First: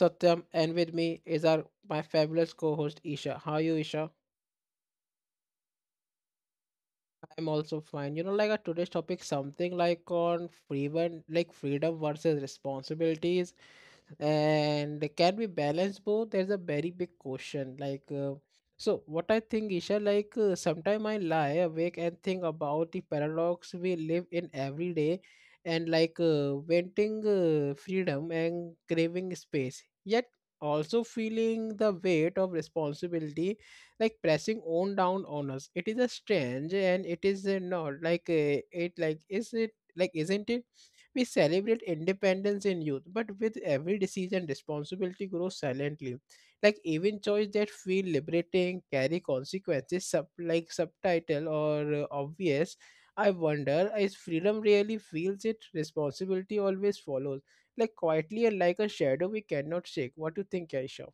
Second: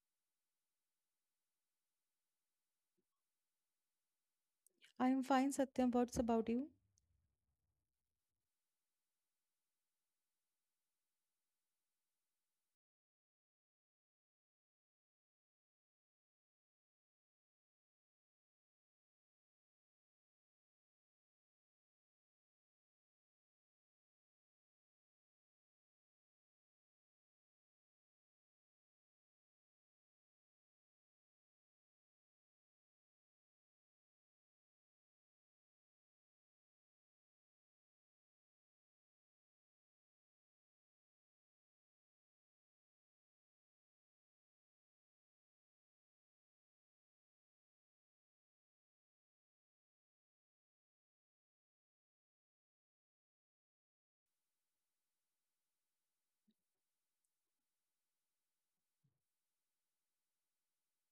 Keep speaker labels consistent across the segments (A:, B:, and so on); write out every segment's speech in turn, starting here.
A: Satyam and with me is our my fabulous co-host Isha. How are you, Isha?
B: I am fine, Satyam. What's about you?
A: I'm also fine. Like a today's topic, something like on freedom, like freedom versus responsibilities, and can we balance both? There's a very big question. Like, so what I think, Isha, like sometime I lie awake and think about the paradox we live in every day, and like wanting freedom and craving space, yet also feeling the weight of responsibility like pressing on down on us. It is a strange, and it is not like it like is it like isn't it. We celebrate independence in youth, but with every decision responsibility grows silently. Like even choice that feel liberating carry consequences like subtitle or obvious. I wonder, is freedom really feels it responsibility always follows like quietly and like a shadow we cannot shake. What do you think, Aisha?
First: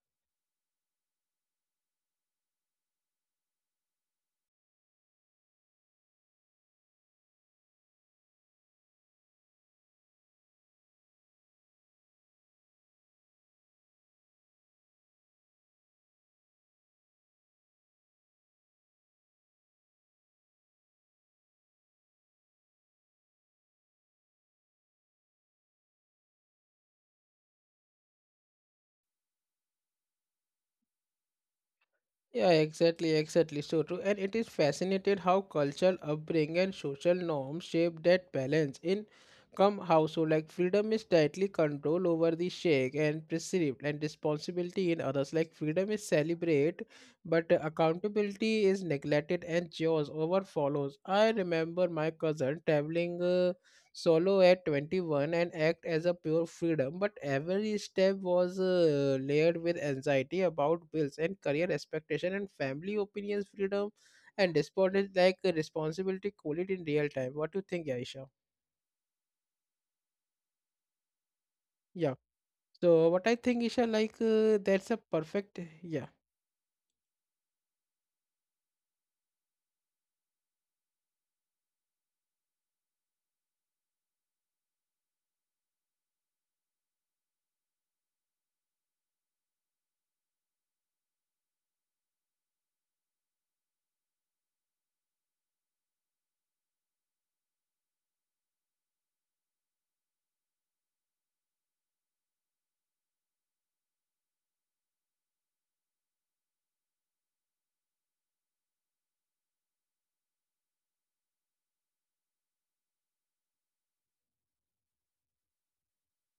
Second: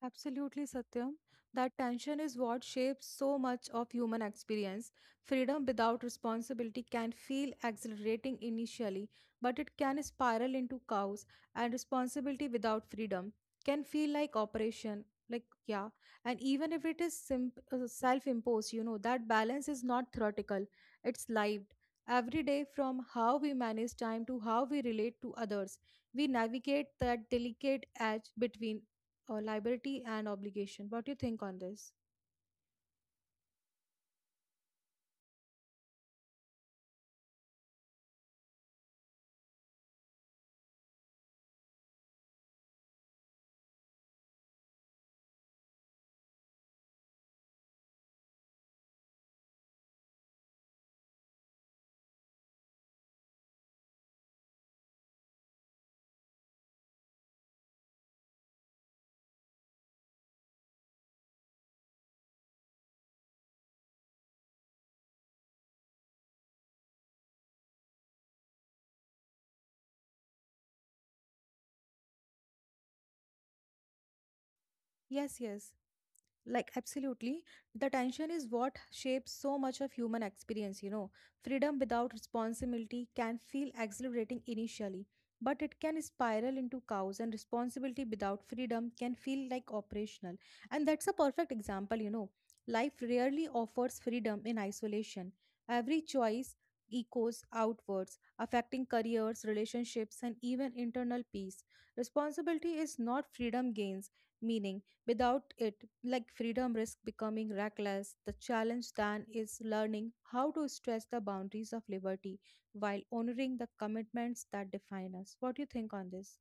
B: Absolutely, Satyam. That tension is what shapes so much of human experience. Freedom without responsibility can feel exhilarating initially, but it can spiral into chaos, and responsibility without freedom can feel like operation. Like, yeah, and even if it is self imposed, you know, that balance is not theoretical, it's lived. Every day, from how we manage time to how we relate to others, we navigate that delicate edge between liberty and obligation. What do you think on this?
A: Yeah, exactly, exactly. So true. And it is fascinated how cultural upbringing and social norms shape that balance in come household. Like freedom is tightly controlled over the shake and perceived and responsibility in others. Like freedom is celebrated, but accountability is neglected and yours over follows. I remember my cousin traveling. Solo at 21 and act as a pure freedom, but every step was layered with anxiety about bills and career expectation and family opinions freedom and despondent like responsibility it in real time. What do you think, Aisha? Yeah. So what I think, Isha, like that's a
B: Yes,
A: perfect.
B: yes.
A: Yeah.
B: Like, absolutely. The tension is what shapes so much of human experience, you know. Freedom without responsibility can feel exhilarating initially, but it can spiral into chaos, and responsibility without freedom can feel like operational. And that's a perfect example, you know. Life rarely offers freedom in isolation. Every choice echoes outwards, affecting careers, relationships, and even internal peace. Responsibility is not freedom gains, meaning. Without it, like freedom risks becoming reckless. The challenge then is learning how to stretch the boundaries of liberty while honoring the commitments that define us. What do you think on this?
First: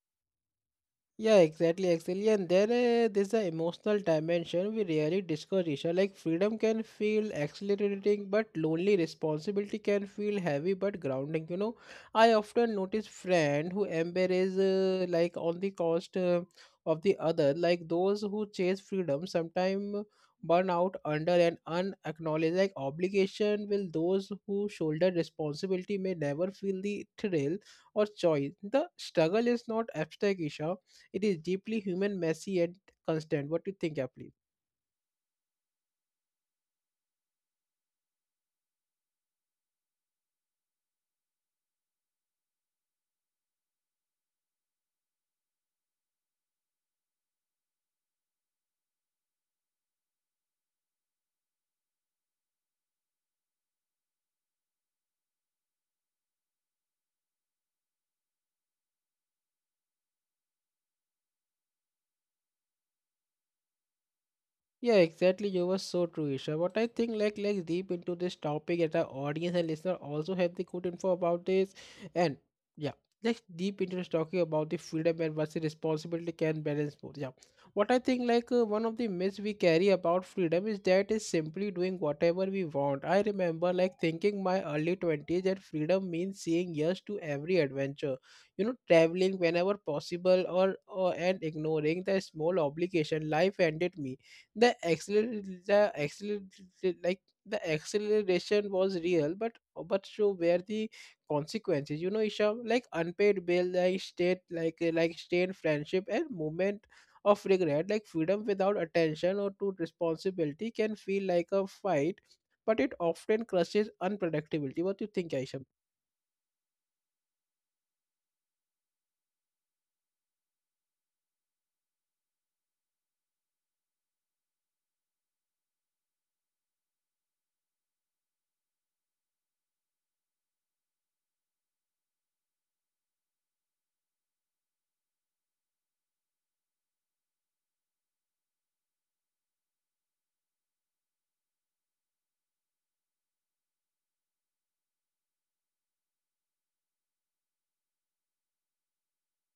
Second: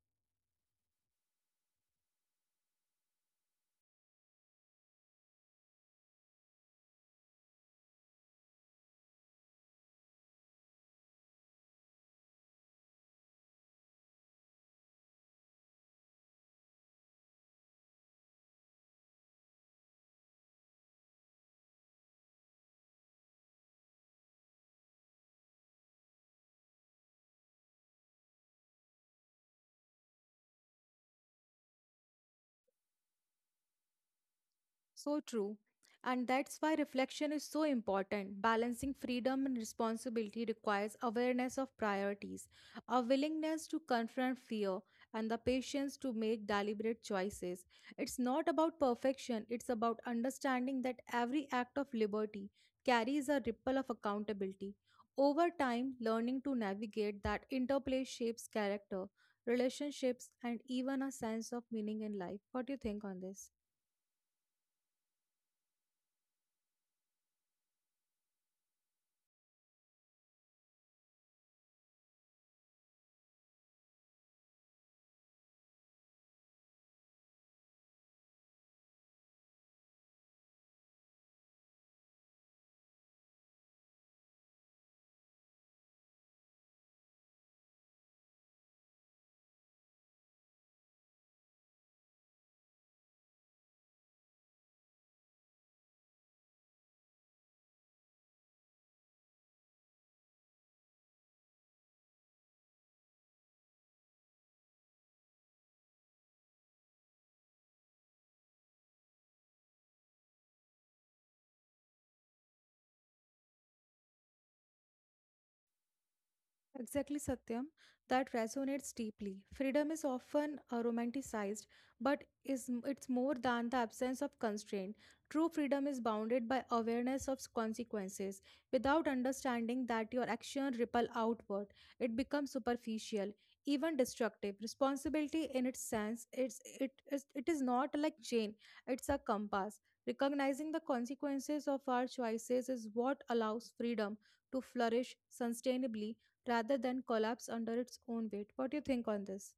A: Yeah, exactly, exactly. And then there's an emotional dimension we rarely discuss, Isha. Like freedom can feel exhilarating, but lonely responsibility can feel heavy but grounding. I often notice friend who embrace like on the cost of the other, like those who chase freedom sometimes burn out under an unacknowledged like obligation. Will those who shoulder responsibility may never feel the thrill or choice. The struggle is not abstract, Isha, it is deeply human, messy, and constant. What do you think, Apple?
B: So true. And that's why reflection is so important. Balancing freedom and responsibility requires awareness of priorities, a willingness to confront fear, and the patience to make deliberate choices. It's not about perfection, it's about understanding that every act of liberty carries a ripple of accountability. Over time, learning to navigate that interplay shapes character, relationships, and even a sense of meaning in life. What do you think on this?
A: Yeah, exactly. You were so true, Isha. But I think like let's deep into this topic and our audience and listener also have the good info about this. And yeah, let's deep into this talking about the freedom and versus responsibility can balance both. Yeah. What I think like one of the myths we carry about freedom is that is simply doing whatever we want. I remember like thinking my early 20s that freedom means saying yes to every adventure. Traveling whenever possible or and ignoring the small obligation life handed me. The accelerator the accelerator like the acceleration was real, but so were the consequences. Isha, like unpaid bill, like state like state friendship and moment of regret. Like freedom without attention or to responsibility can feel like a fight, but it often crushes unpredictability. What do you think, Aisha?
B: Exactly, Satyam. That resonates deeply. Freedom is often romanticized, but is it's more than the absence of constraint. True freedom is bounded by awareness of consequences. Without understanding that your action ripple outward, it becomes superficial, even destructive. Responsibility, in its sense, it is not like chain; it's a compass. Recognizing the consequences of our choices is what allows freedom to flourish sustainably rather than collapse under its own weight. What do you think on this?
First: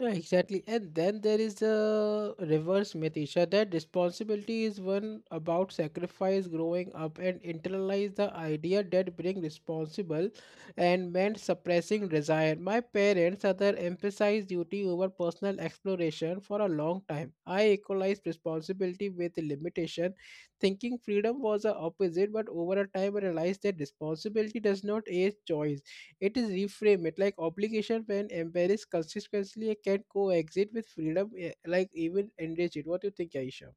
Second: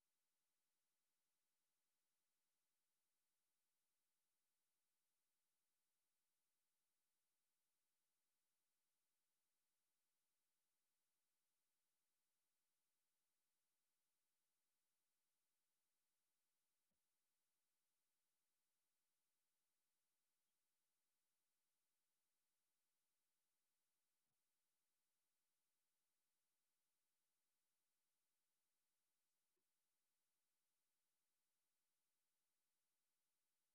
A: Yeah, exactly. And then there is the reverse myth, Isha, that responsibility is one about sacrifice growing up and internalize the idea that being responsible and meant suppressing desire. My parents other emphasized duty over personal exploration for a long time. I equalized responsibility with limitation, thinking freedom was the opposite, but over a time I realized that responsibility does not age choice. It is reframe. It like obligation when embrace consistently can coexist with freedom, like even enrich it. What do you think, Aisha?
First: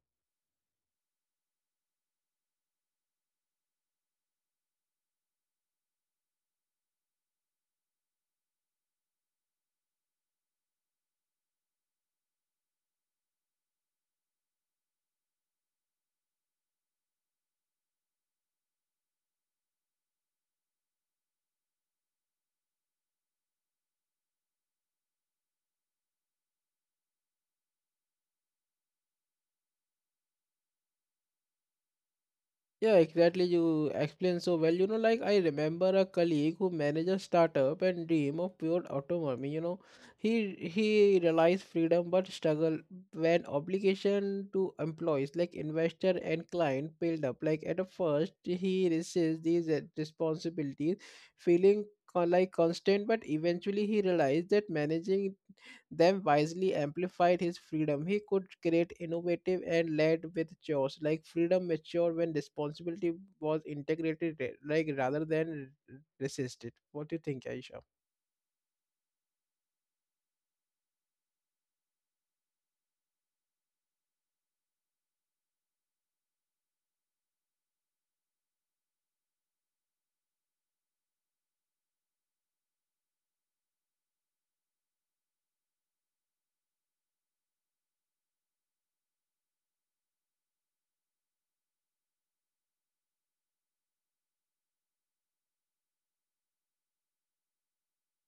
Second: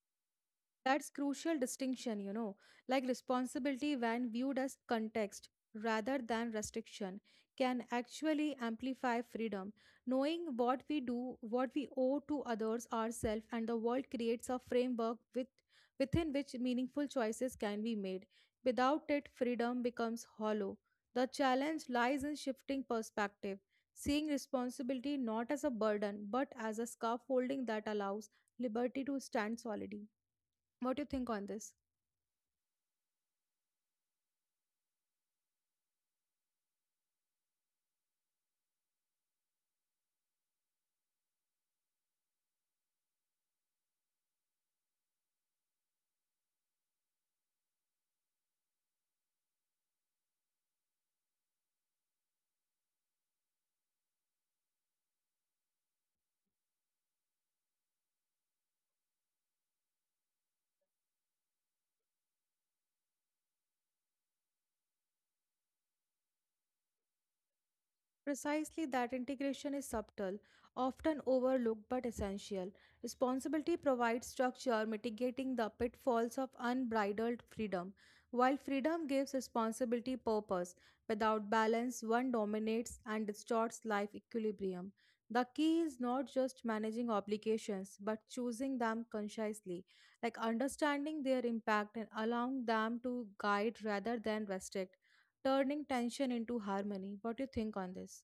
B: That's crucial distinction, you know, like responsibility when viewed as context rather than restriction can actually amplify freedom. Knowing what we do, what we owe to others, ourselves, and the world creates a framework, within which meaningful choices can be made. Without it, freedom becomes hollow. The challenge lies in shifting perspective, seeing responsibility not as a burden but as a scaffolding that allows liberty to stand solidly. What do you think on this?
A: Yeah, exactly. You explain so well. Like I remember a colleague who managed a startup and dream of pure autonomy. He realized freedom but struggle when obligation to employees like investor and client build up. Like at the first, he resists these responsibilities, feeling like constant. But eventually, he realized that managing them wisely amplified his freedom. He could create innovative and led with chores. Like freedom matured when responsibility was integrated, like rather than resisted. What do you think, Aisha?
B: Precisely that integration is subtle, often overlooked but essential. Responsibility provides structure, mitigating the pitfalls of unbridled freedom. While freedom gives responsibility purpose, without balance, one dominates and distorts life equilibrium. The key is not just managing obligations, but choosing them consciously, like understanding their impact and allowing them to guide rather than restrict, turning tension into harmony. What do you think on this?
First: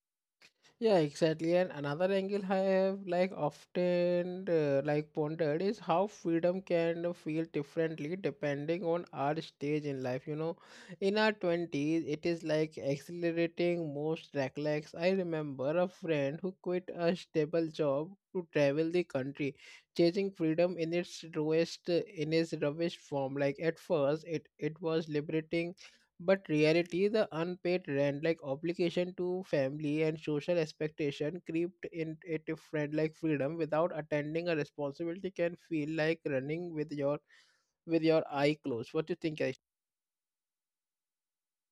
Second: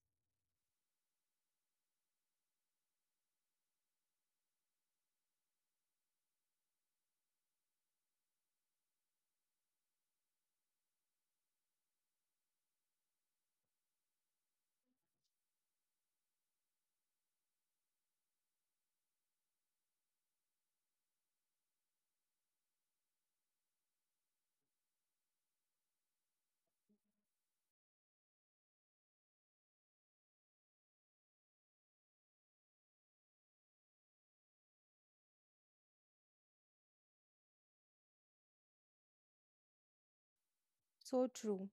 A: Yeah, exactly. And another angle I have like often like pondered is how freedom can feel differently depending on our stage in life. In our twenties, it is like accelerating most recollects. I remember a friend who quit a stable job to travel the country, chasing freedom in its roughest form. Like at first, it was liberating, but reality the unpaid rent like obligation to family and social expectation creeped in. A if friend like freedom without attending a responsibility can feel like running with your eye closed. What do you think, Aisha?
B: So true.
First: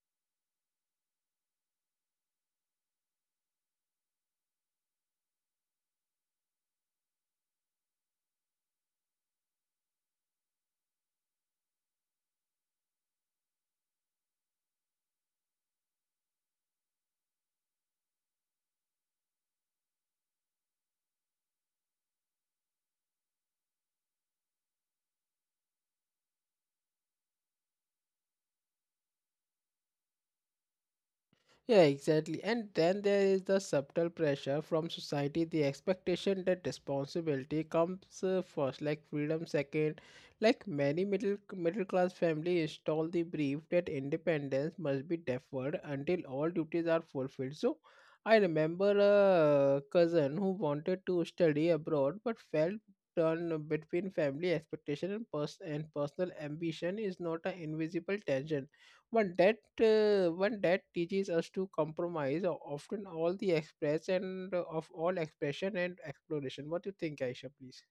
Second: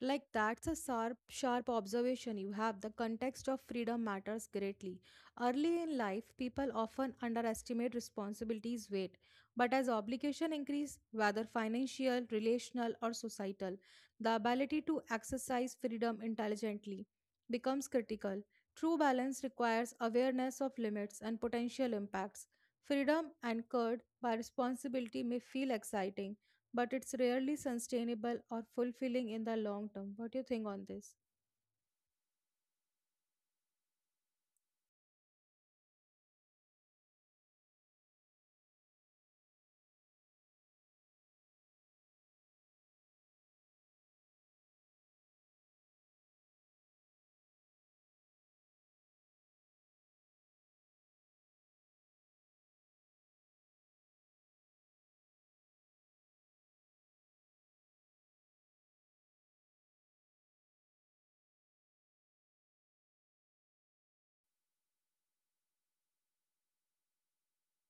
B: Like that's a sharp observation you have. The context of freedom matters greatly. Early in life, people often underestimate responsibilities' weight, but as obligation increase, whether financial, relational, or societal, the ability to exercise freedom intelligently becomes critical. True balance requires awareness of limits and potential impacts. Freedom anchored by responsibility may feel exciting but it's rarely sustainable or fulfilling in the long term. What do you think on this?
A: Yeah, exactly. And then there is the subtle pressure from society, the expectation that responsibility comes first, like freedom second. Like many middle class family install the belief that independence must be deferred until all duties are fulfilled. So, I remember a cousin who wanted to study abroad but felt torn between family expectation and personal ambition is not an invisible tension, but that one that teaches us to compromise often all the express and of all expression and exploration. What do you think, Aisha, please?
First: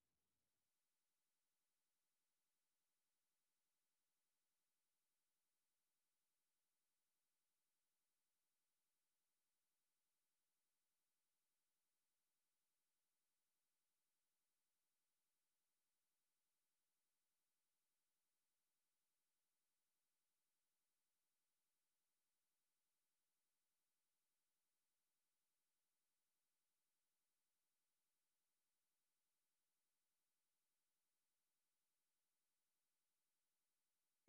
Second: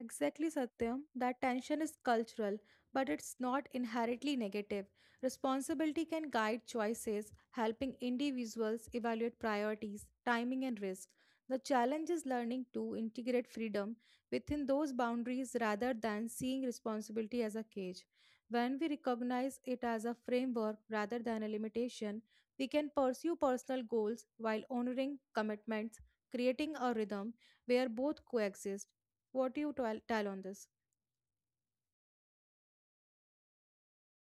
B: Exactly, Satyam. That tension is cultural, but it's not inherently negative. Responsibility can guide choices, helping individuals evaluate priorities, timing, and risk. The challenge is learning to integrate freedom within those boundaries rather than seeing responsibility as a cage. When we recognize it as a framework rather than a limitation, we can pursue personal goals while honoring commitments, creating a rhythm where both coexist. What do you tell, tell on this?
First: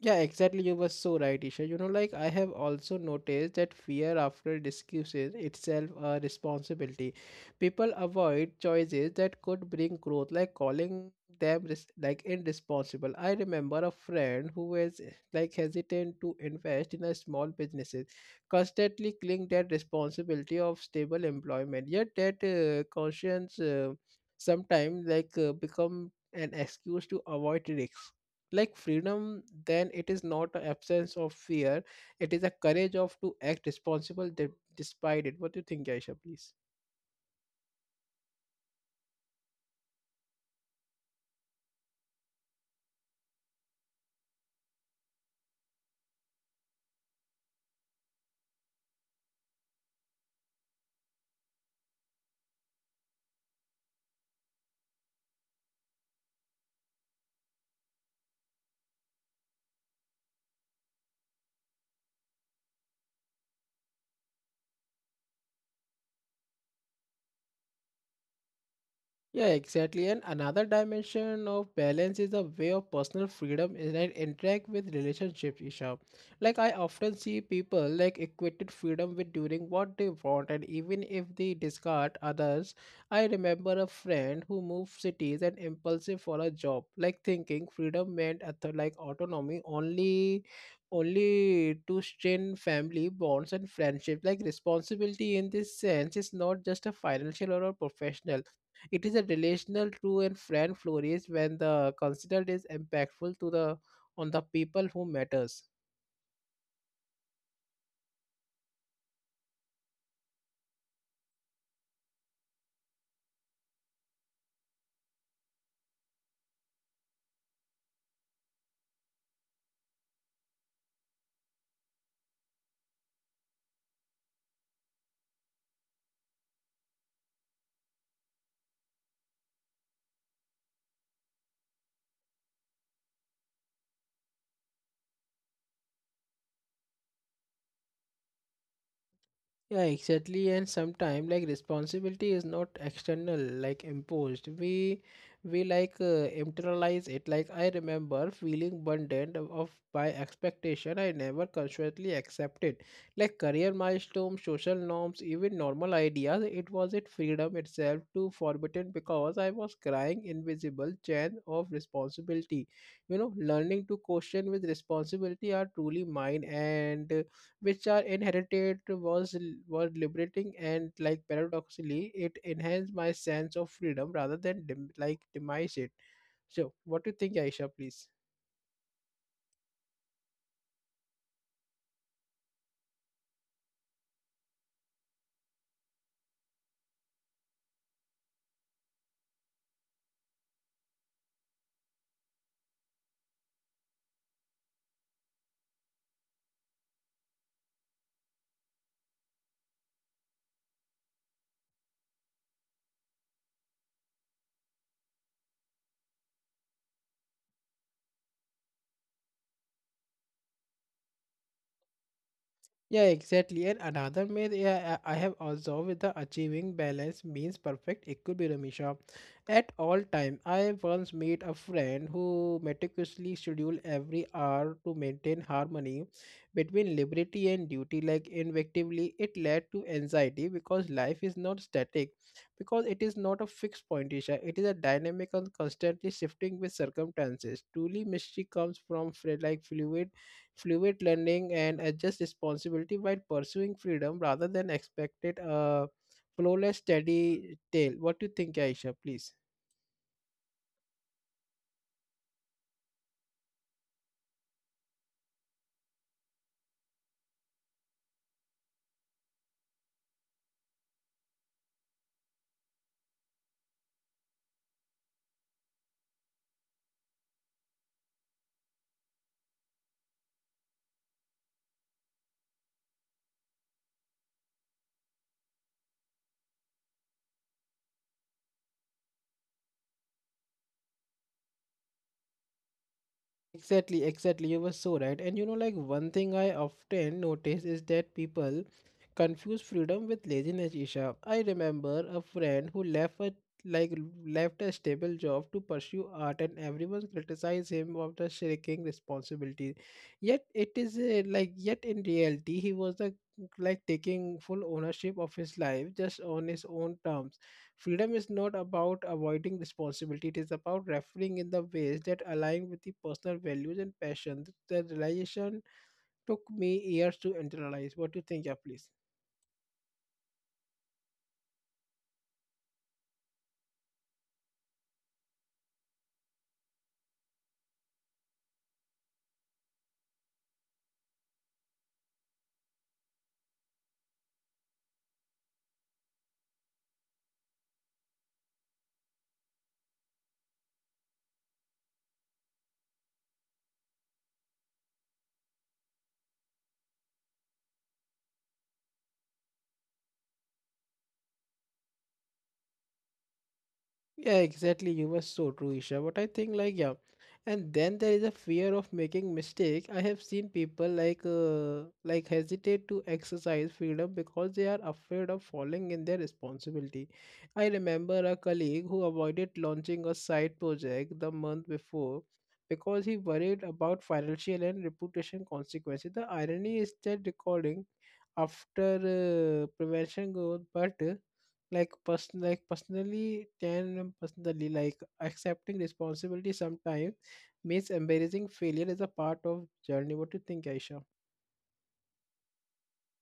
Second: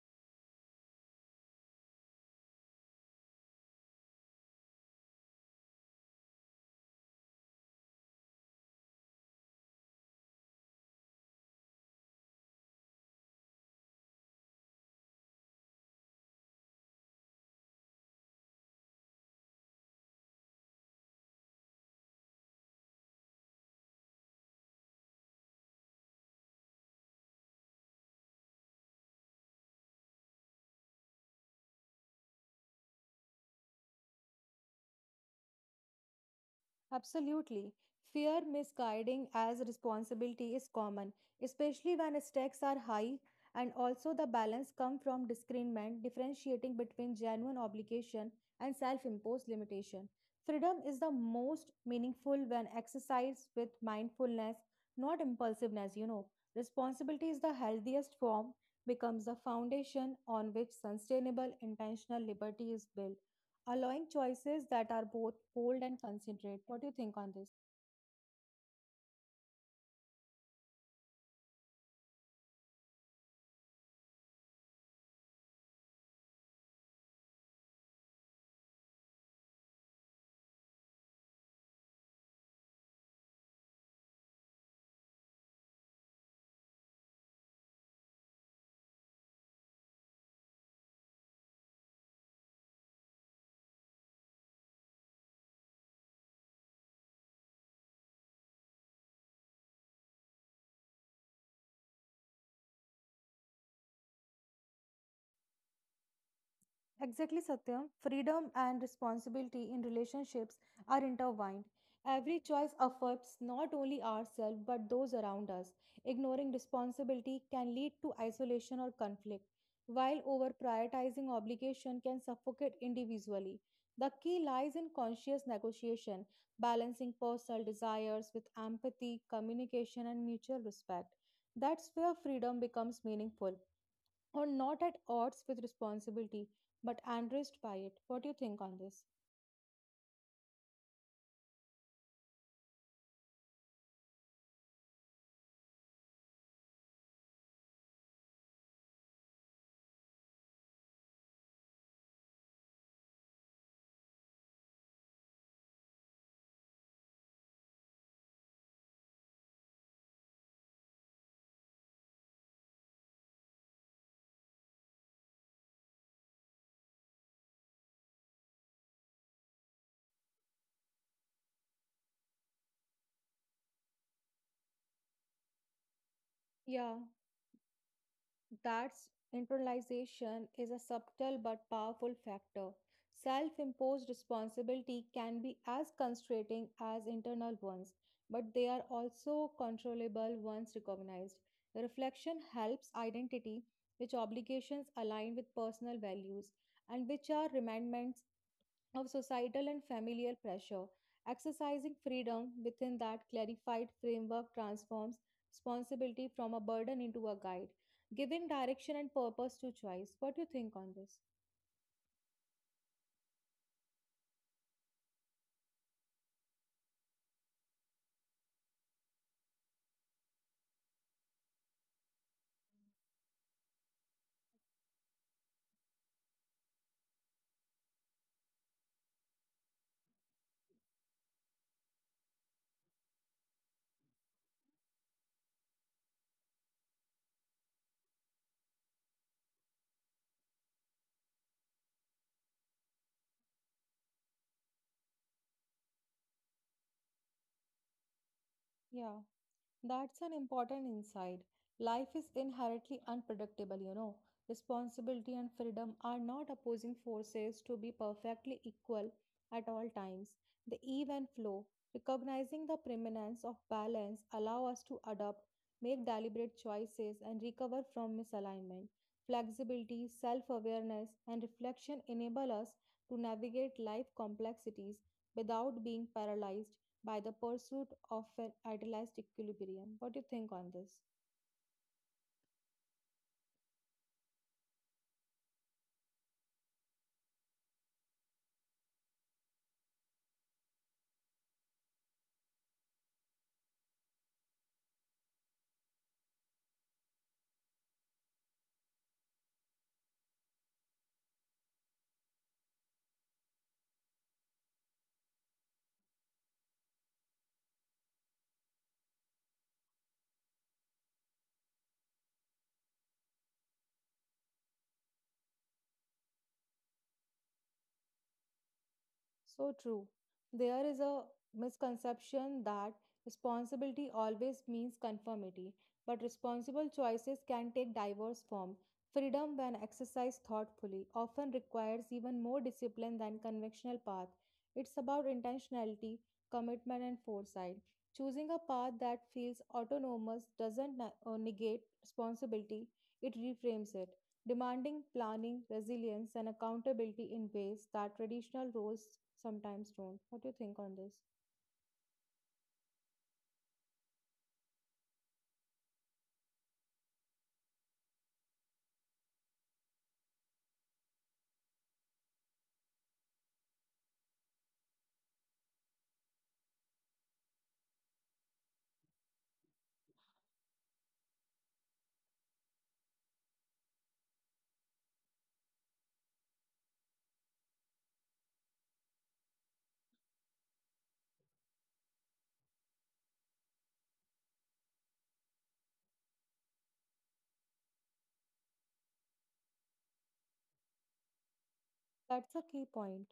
A: Yeah, exactly. You were so right, Isha. Like I have also noticed that fear after discussion itself a responsibility. People avoid choices that could bring growth, like calling them like irresponsible. I remember a friend who was like hesitant to invest in a small businesses, constantly cling that responsibility of stable employment. Yet that conscience sometimes like become an excuse to avoid risks. Like freedom then it is not an absence of fear, it is a courage of to act responsible despite it. What do you think, Aisha, please?
B: Absolutely. Fear misguiding as responsibility is common, especially when stakes are high, and also the balance come from discernment, differentiating between genuine obligation and self-imposed limitation. Freedom is the most meaningful when exercised with mindfulness, not impulsiveness, you know. Responsibility is the healthiest form, becomes the foundation on which sustainable intentional liberty is built, allowing choices that are both bold and considerate. What do you think on this?
A: Yeah, exactly. And another dimension of balance is the way of personal freedom is that interact with relationships, Isha. Like I often see people like equated freedom with doing what they want and even if they discard others. I remember a friend who moved cities and impulsive for a job, like thinking freedom meant like autonomy only to strain family bonds and friendship. Like responsibility in this sense is not just a financial or a professional, it is a relational, true, and friend flourish when the considered is impactful to the on the people who matters.
B: Exactly, Satyam. Freedom and responsibility in relationships are intertwined. Every choice affects not only ourselves but those around us. Ignoring responsibility can lead to isolation or conflict, while over prioritizing obligation can suffocate individually. The key lies in conscious negotiation, balancing personal desires with empathy, communication, and mutual respect. That's where freedom becomes meaningful or not at odds with responsibility but enriched by it. What do you think on this?
A: Yeah, exactly. And sometimes like responsibility is not external, like imposed. We like internalize it. Like I remember feeling burdened of by expectation I never consciously accepted. Like career milestones, social norms, even normal ideas. It was it freedom itself to forbidden because I was crying invisible chain of responsibility. Learning to question with responsibility are truly mine and which are inherited was were liberating, and like paradoxically it enhanced my sense of freedom rather than like demise it. So
B: Yeah,
A: what do you think, Aisha, please?
B: that's, internalization is a subtle but powerful factor. Self imposed responsibility can be as constraining as internal ones, but they are also controllable once recognized. The Reflection helps identity, which obligations align with personal values and which are remindments of societal and familial pressure. Exercising freedom within that clarified framework transforms responsibility from a burden into a guide, giving direction and purpose to choice. What do you think on this?
A: Yeah, exactly. And another myth yeah, I have observed the achieving balance means perfect equilibrium, Isha. At all time. I once met a friend who meticulously scheduled every hour to maintain harmony between liberty and duty. Like invectively, it led to anxiety because life is not static, because it is not a fixed point, Isha. It is a dynamic and constantly shifting with circumstances. Truly, mystery comes from like fluid learning and adjust responsibility while pursuing freedom rather than expected a flawless steady tail. What do you think, Aisha?
B: Yeah.
A: Please.
B: That's an important insight. Life is inherently unpredictable, you know. Responsibility and freedom are not opposing forces to be perfectly equal at all times. The ebb and flow, recognizing the preeminence of balance, allow us to adapt, make deliberate choices, and recover from misalignment. Flexibility, self awareness, and reflection enable us to navigate life complexities without being paralyzed by the pursuit of an idealized equilibrium. What do you think on this?
A: Exactly, exactly. You were so right. And like one thing I often notice is that people confuse freedom with laziness, Isha. I remember a friend who like left a stable job to pursue art and everyone criticized him of the shirking responsibility. Yet it is like yet in reality he was the like taking full ownership of his life just on his own terms. Freedom is not about avoiding responsibility, it is about referring in the ways that align with the personal values and passion. The realization took me years to internalize. What do you think, yeah, please?
B: So true. There is a misconception that responsibility always means conformity, but responsible choices can take diverse form. Freedom, when exercised thoughtfully, often requires even more discipline than conventional path. It's about intentionality, commitment, and foresight. Choosing a path that feels autonomous doesn't negate responsibility, it reframes it, demanding planning, resilience, and accountability in ways that traditional roles sometimes don't. What do you think on this?
A: Yeah, exactly. You were so true, Isha. But I think like yeah, and then there is a fear of making mistake. I have seen people like hesitate to exercise freedom because they are afraid of falling in their responsibility. I remember a colleague who avoided launching a side project the month before because he worried about financial and reputation consequences. The irony is that recording after prevention goal, but like personally like accepting responsibility sometimes means embarrassing failure as a part of journey. What do you think, Aisha?
B: That's a key point.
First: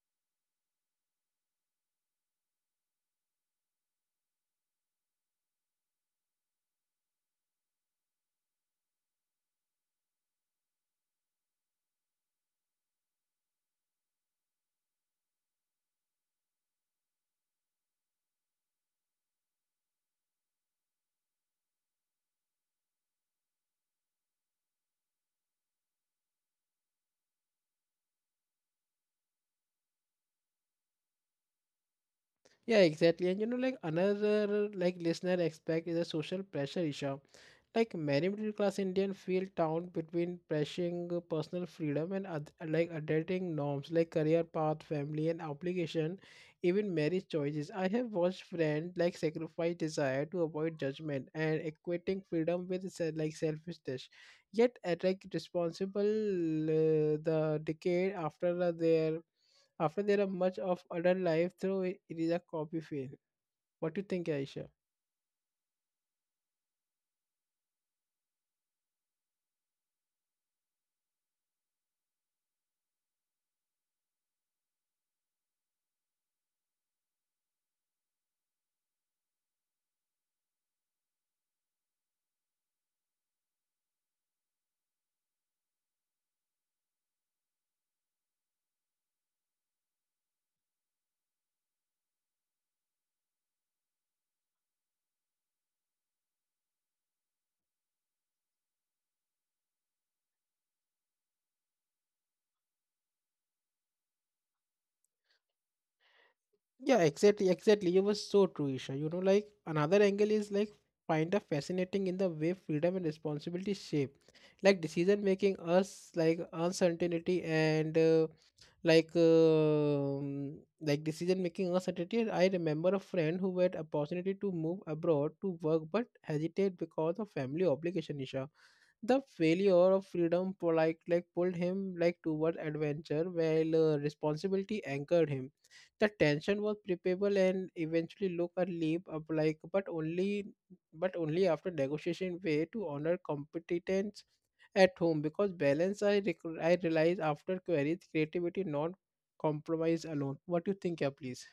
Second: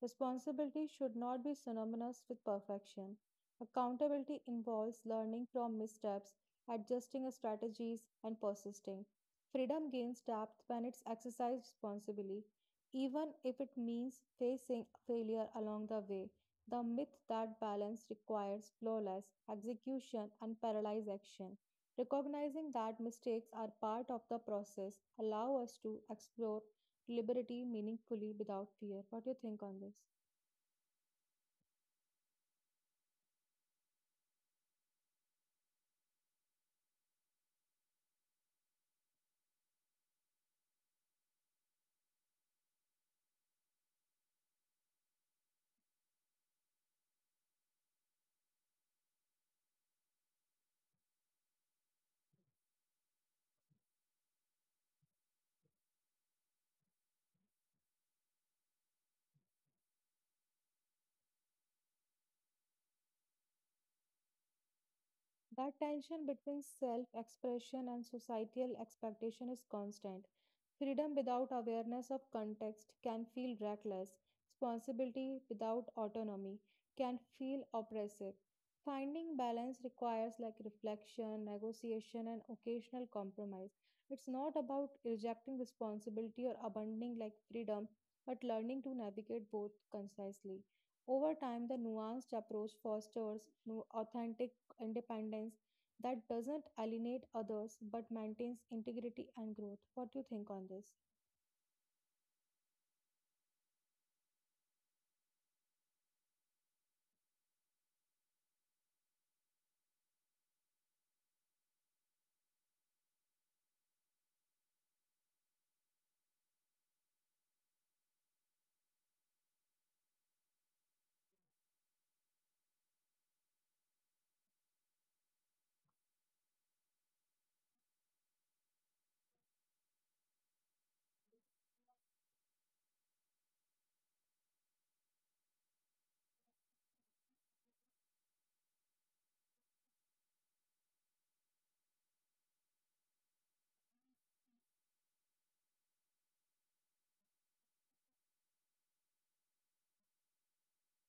B: Responsibility should not be synonymous with perfection. Accountability involves learning from missteps, adjusting strategies, and persisting. Freedom gains depth when it's exercised responsibly, even if it means facing failure along the way. The myth that balance requires flawless execution and paralyzed action. Recognizing that mistakes are part of the process allow us to explore liberty meaningfully without fear. What do you think on this?
A: Yeah, exactly. And like another like listener aspect is a social pressure issue. Like many middle class Indian feel torn between pressing personal freedom and like adulting norms like career path, family, and obligation, even marriage choices. I have watched friends like sacrifice desire to avoid judgment and equating freedom with like selfishness. Yet, at like responsible, the decade after their after there are much of adult life through it is a copy fail. What do you think, Aisha?
B: That tension between self expression and societal expectation is constant. Freedom without awareness of context can feel reckless. Responsibility without autonomy can feel oppressive. Finding balance requires like reflection, negotiation, and occasional compromise. It's not about rejecting responsibility or abandoning like freedom, but learning to navigate both concisely. Over time, the nuanced approach fosters authentic independence that doesn't alienate others but maintains integrity and growth. What do you think on this?
A: Yeah, exactly, exactly. You were so true, Isha. You know, like another angle is like find a fascinating in the way freedom and responsibility shape, like decision making us like uncertainty and like um decision making uncertainty. I remember a friend who had opportunity to move abroad to work but hesitate because of family obligation. Isha, the failure of freedom for like pulled him like toward adventure, while responsibility anchored him. The tension was preparable and eventually look a leap up like but only after negotiation way to honor competence at home because balance I realize after queries creativity not compromise alone. What do you think, yeah, please?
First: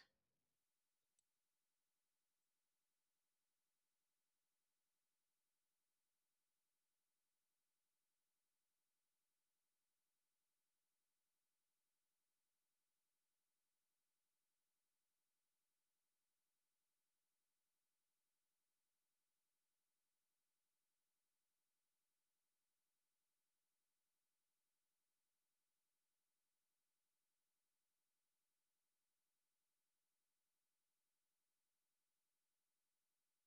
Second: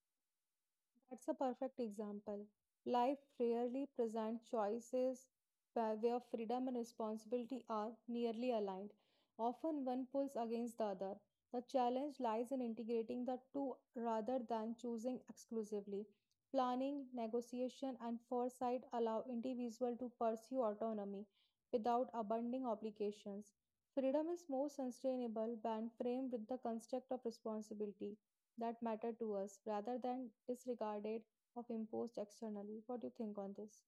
B: That's a perfect example. Life rarely presents choices where freedom and responsibility are nearly aligned. Often one pulls against the other. The challenge lies in integrating the two rather than choosing exclusively. Planning, negotiation, and foresight allow individuals to pursue autonomy without abandoning obligations. Freedom is more sustainable when framed with the construct of responsibility that matter to us rather than disregarded of imposed externally. What do you think on this?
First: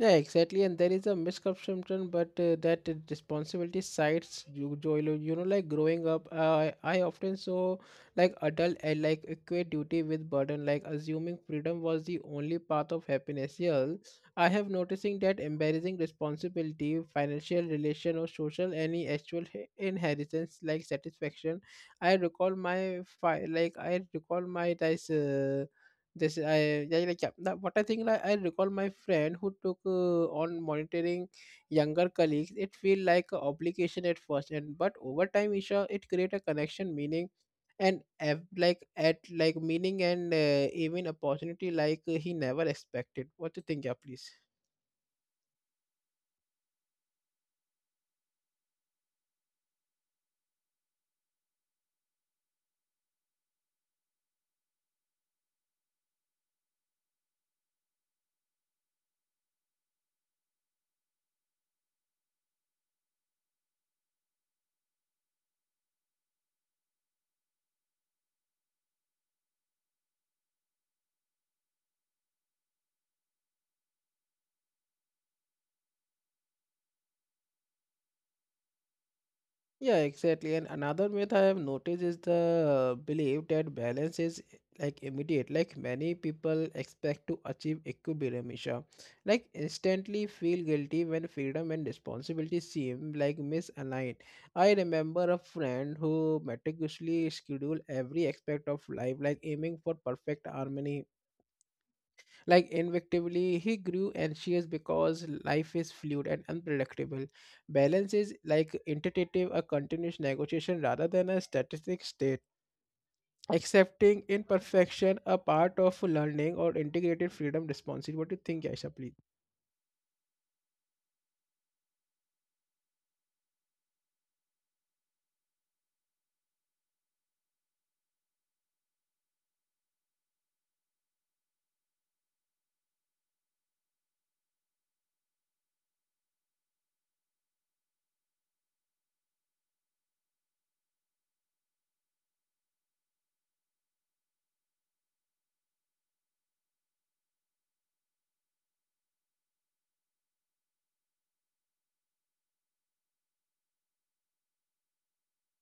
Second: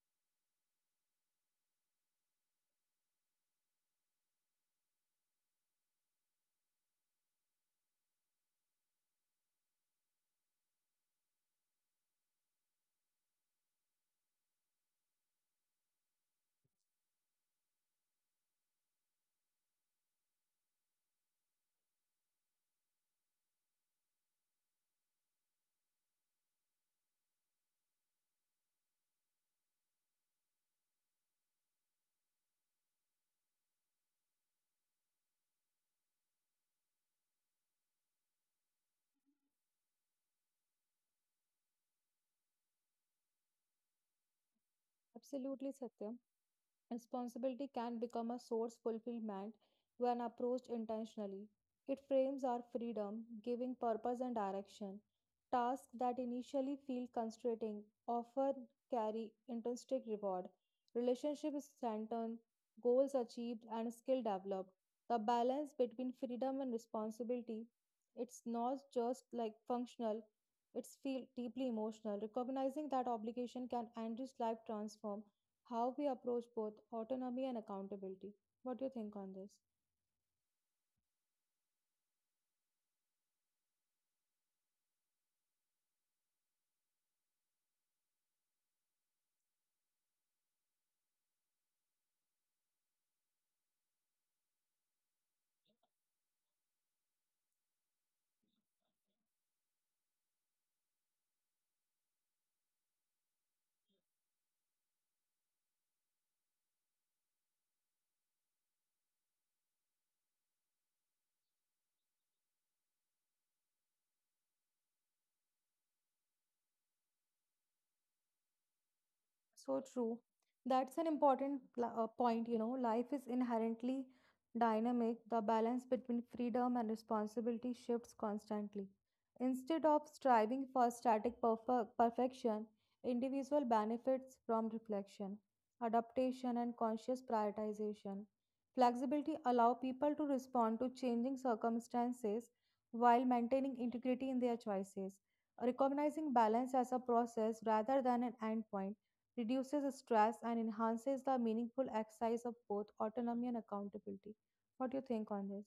A: Yeah, exactly. And there is a misconception, but that responsibility sides you, Joel, you know, like growing up, I often saw like adult I like equate duty with burden, like assuming freedom was the only path of happiness. Yeah, I have noticing that embarrassing responsibility, financial relation or social any actual inheritance like satisfaction. I recall my fi- like I recall my this this I yeah, like yeah, that, what I think like, I recall my friend who took on monitoring younger colleagues it feel like a obligation at first and but over time, Isha, it create a connection meaning and ev- like at like meaning and even opportunity like he never expected. What do you think, yeah, please?
B: Absolutely, Satya. Responsibility can become a source fulfillment when approached intentionally. It frames our freedom, giving purpose and direction. Tasks that initially feel constraining often carry intrinsic reward. Relationships strengthened, goals achieved, and skill developed. The balance between freedom and responsibility, it's not just like functional, it's feel deeply emotional. Recognizing that obligation can enrich life transform how we approach both autonomy and accountability. What do you think on this?
A: Yeah, exactly. And another myth I have noticed is the belief that balance is like immediate. Like many people expect to achieve equilibrium, like instantly feel guilty when freedom and responsibility seem like misaligned. I remember a friend who meticulously scheduled every aspect of life, like aiming for perfect harmony like invectively, he grew anxious because life is fluid and unpredictable. Balance is like iterative, a continuous negotiation rather than a static state. Accepting imperfection a part of learning or integrated freedom responsibility. What do you think, Aisha, please?
B: So true. That's an important point, you know. Life is inherently dynamic. The balance between freedom and responsibility shifts constantly. Instead of striving for static perfection, individual benefits from reflection, adaptation, and conscious prioritization. Flexibility allow people to respond to changing circumstances while maintaining integrity in their choices. Recognizing balance as a process rather than an endpoint reduces stress, and enhances the meaningful exercise of both autonomy and accountability. What do you think on this?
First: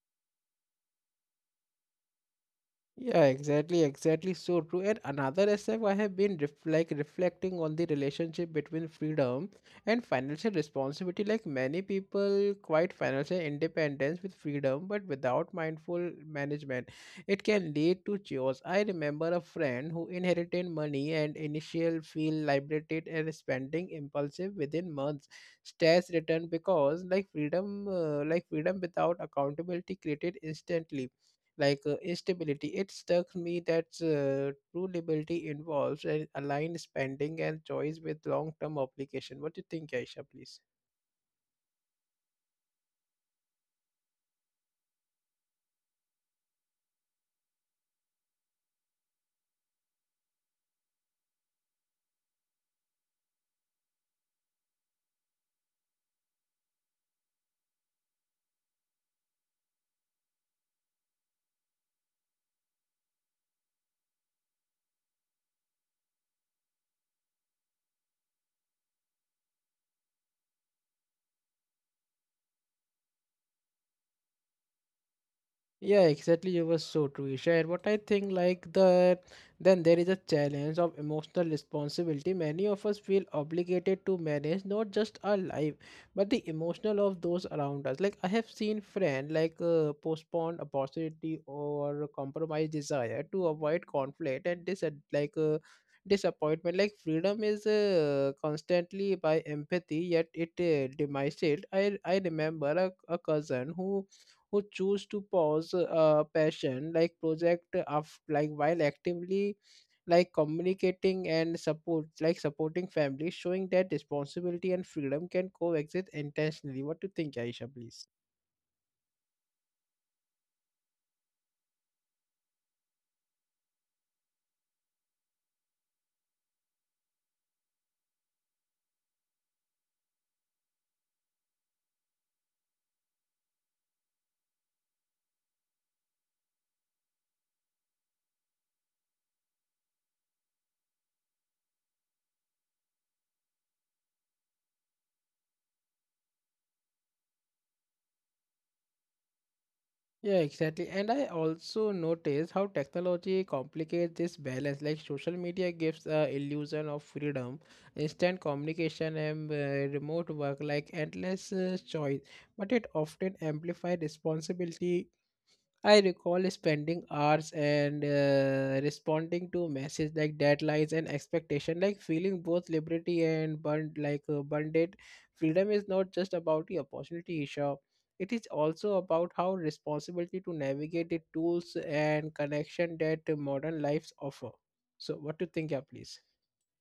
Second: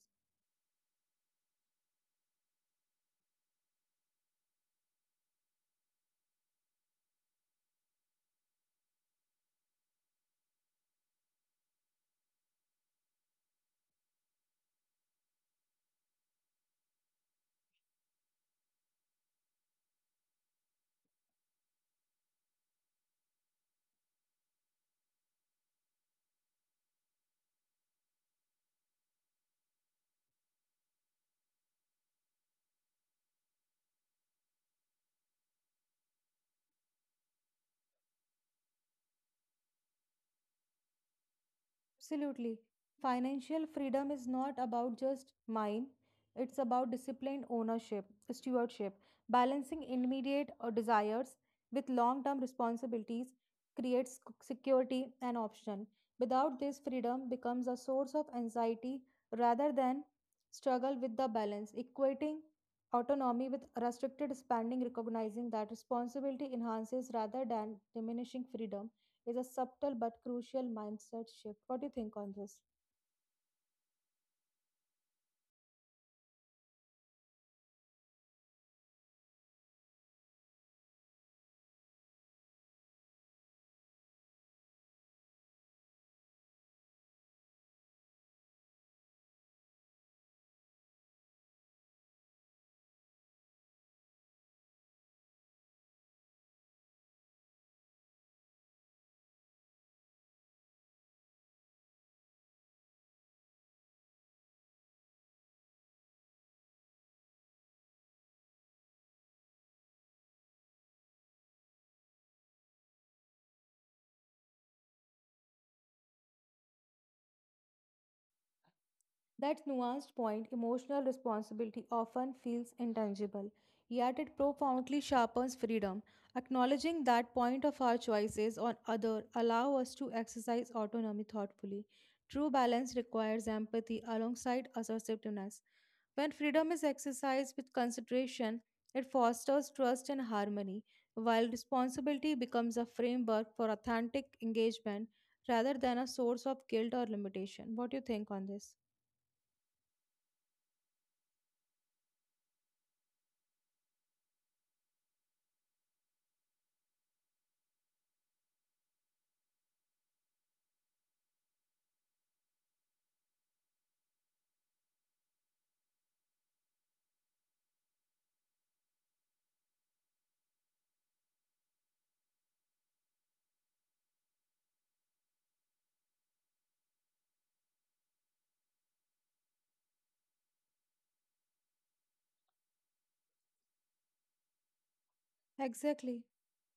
A: Yeah, exactly, exactly. So true. And another aspect I have been reflecting on the relationship between freedom and financial responsibility. Like many people quite financial independence with freedom, but without mindful management, it can lead to chaos. I remember a friend who inherited money and initial feel liberated and spending impulsive within months. Stress returned because like freedom, freedom without accountability created instantly like stability. It struck me that true liberty involves an aligned spending and choice with long-term obligation. What do you think, Aisha, please?
B: Absolutely. Financial freedom is not about just mine, it's about disciplined ownership, stewardship, balancing immediate desires with long term responsibilities creates security and option. Without this, freedom becomes a source of anxiety rather than struggle with the balance, equating autonomy with restricted spending, recognizing that responsibility enhances rather than diminishing freedom is a subtle but crucial mindset shift. What do you think on this?
A: Yeah, exactly. You were so true, Isha. And what I think, like the then there is a challenge of emotional responsibility. Many of us feel obligated to manage not just our life, but the emotional of those around us. Like I have seen friend like postpone opportunity or compromise desire to avoid conflict and like uh, disappointment. Like freedom is constantly by empathy, yet it demises it. I remember a cousin who choose to pause a passion like project of like while actively like communicating and supporting families, showing that responsibility and freedom can coexist intentionally. What do you think, Aisha, please?
B: That nuanced point, emotional responsibility, often feels intangible, yet it profoundly sharpens freedom. Acknowledging that point of our choices on other allow us to exercise autonomy thoughtfully. True balance requires empathy alongside assertiveness. When freedom is exercised with consideration, it fosters trust and harmony, while responsibility becomes a framework for authentic engagement rather than a source of guilt or limitation. What do you think on this?
A: Yeah, exactly. And I also notice how technology complicates this balance. Like social media gives a illusion of freedom, instant communication and remote work like endless choice, but it often amplifies responsibility. I recall spending hours and responding to messages like deadlines and expectation, like feeling both liberty and burned like bonded. Freedom is not just about the opportunity, Isha. It is also about how responsibility to navigate the tools and connection that modern lives offer. So, what do you think, yeah, please?
B: Exactly.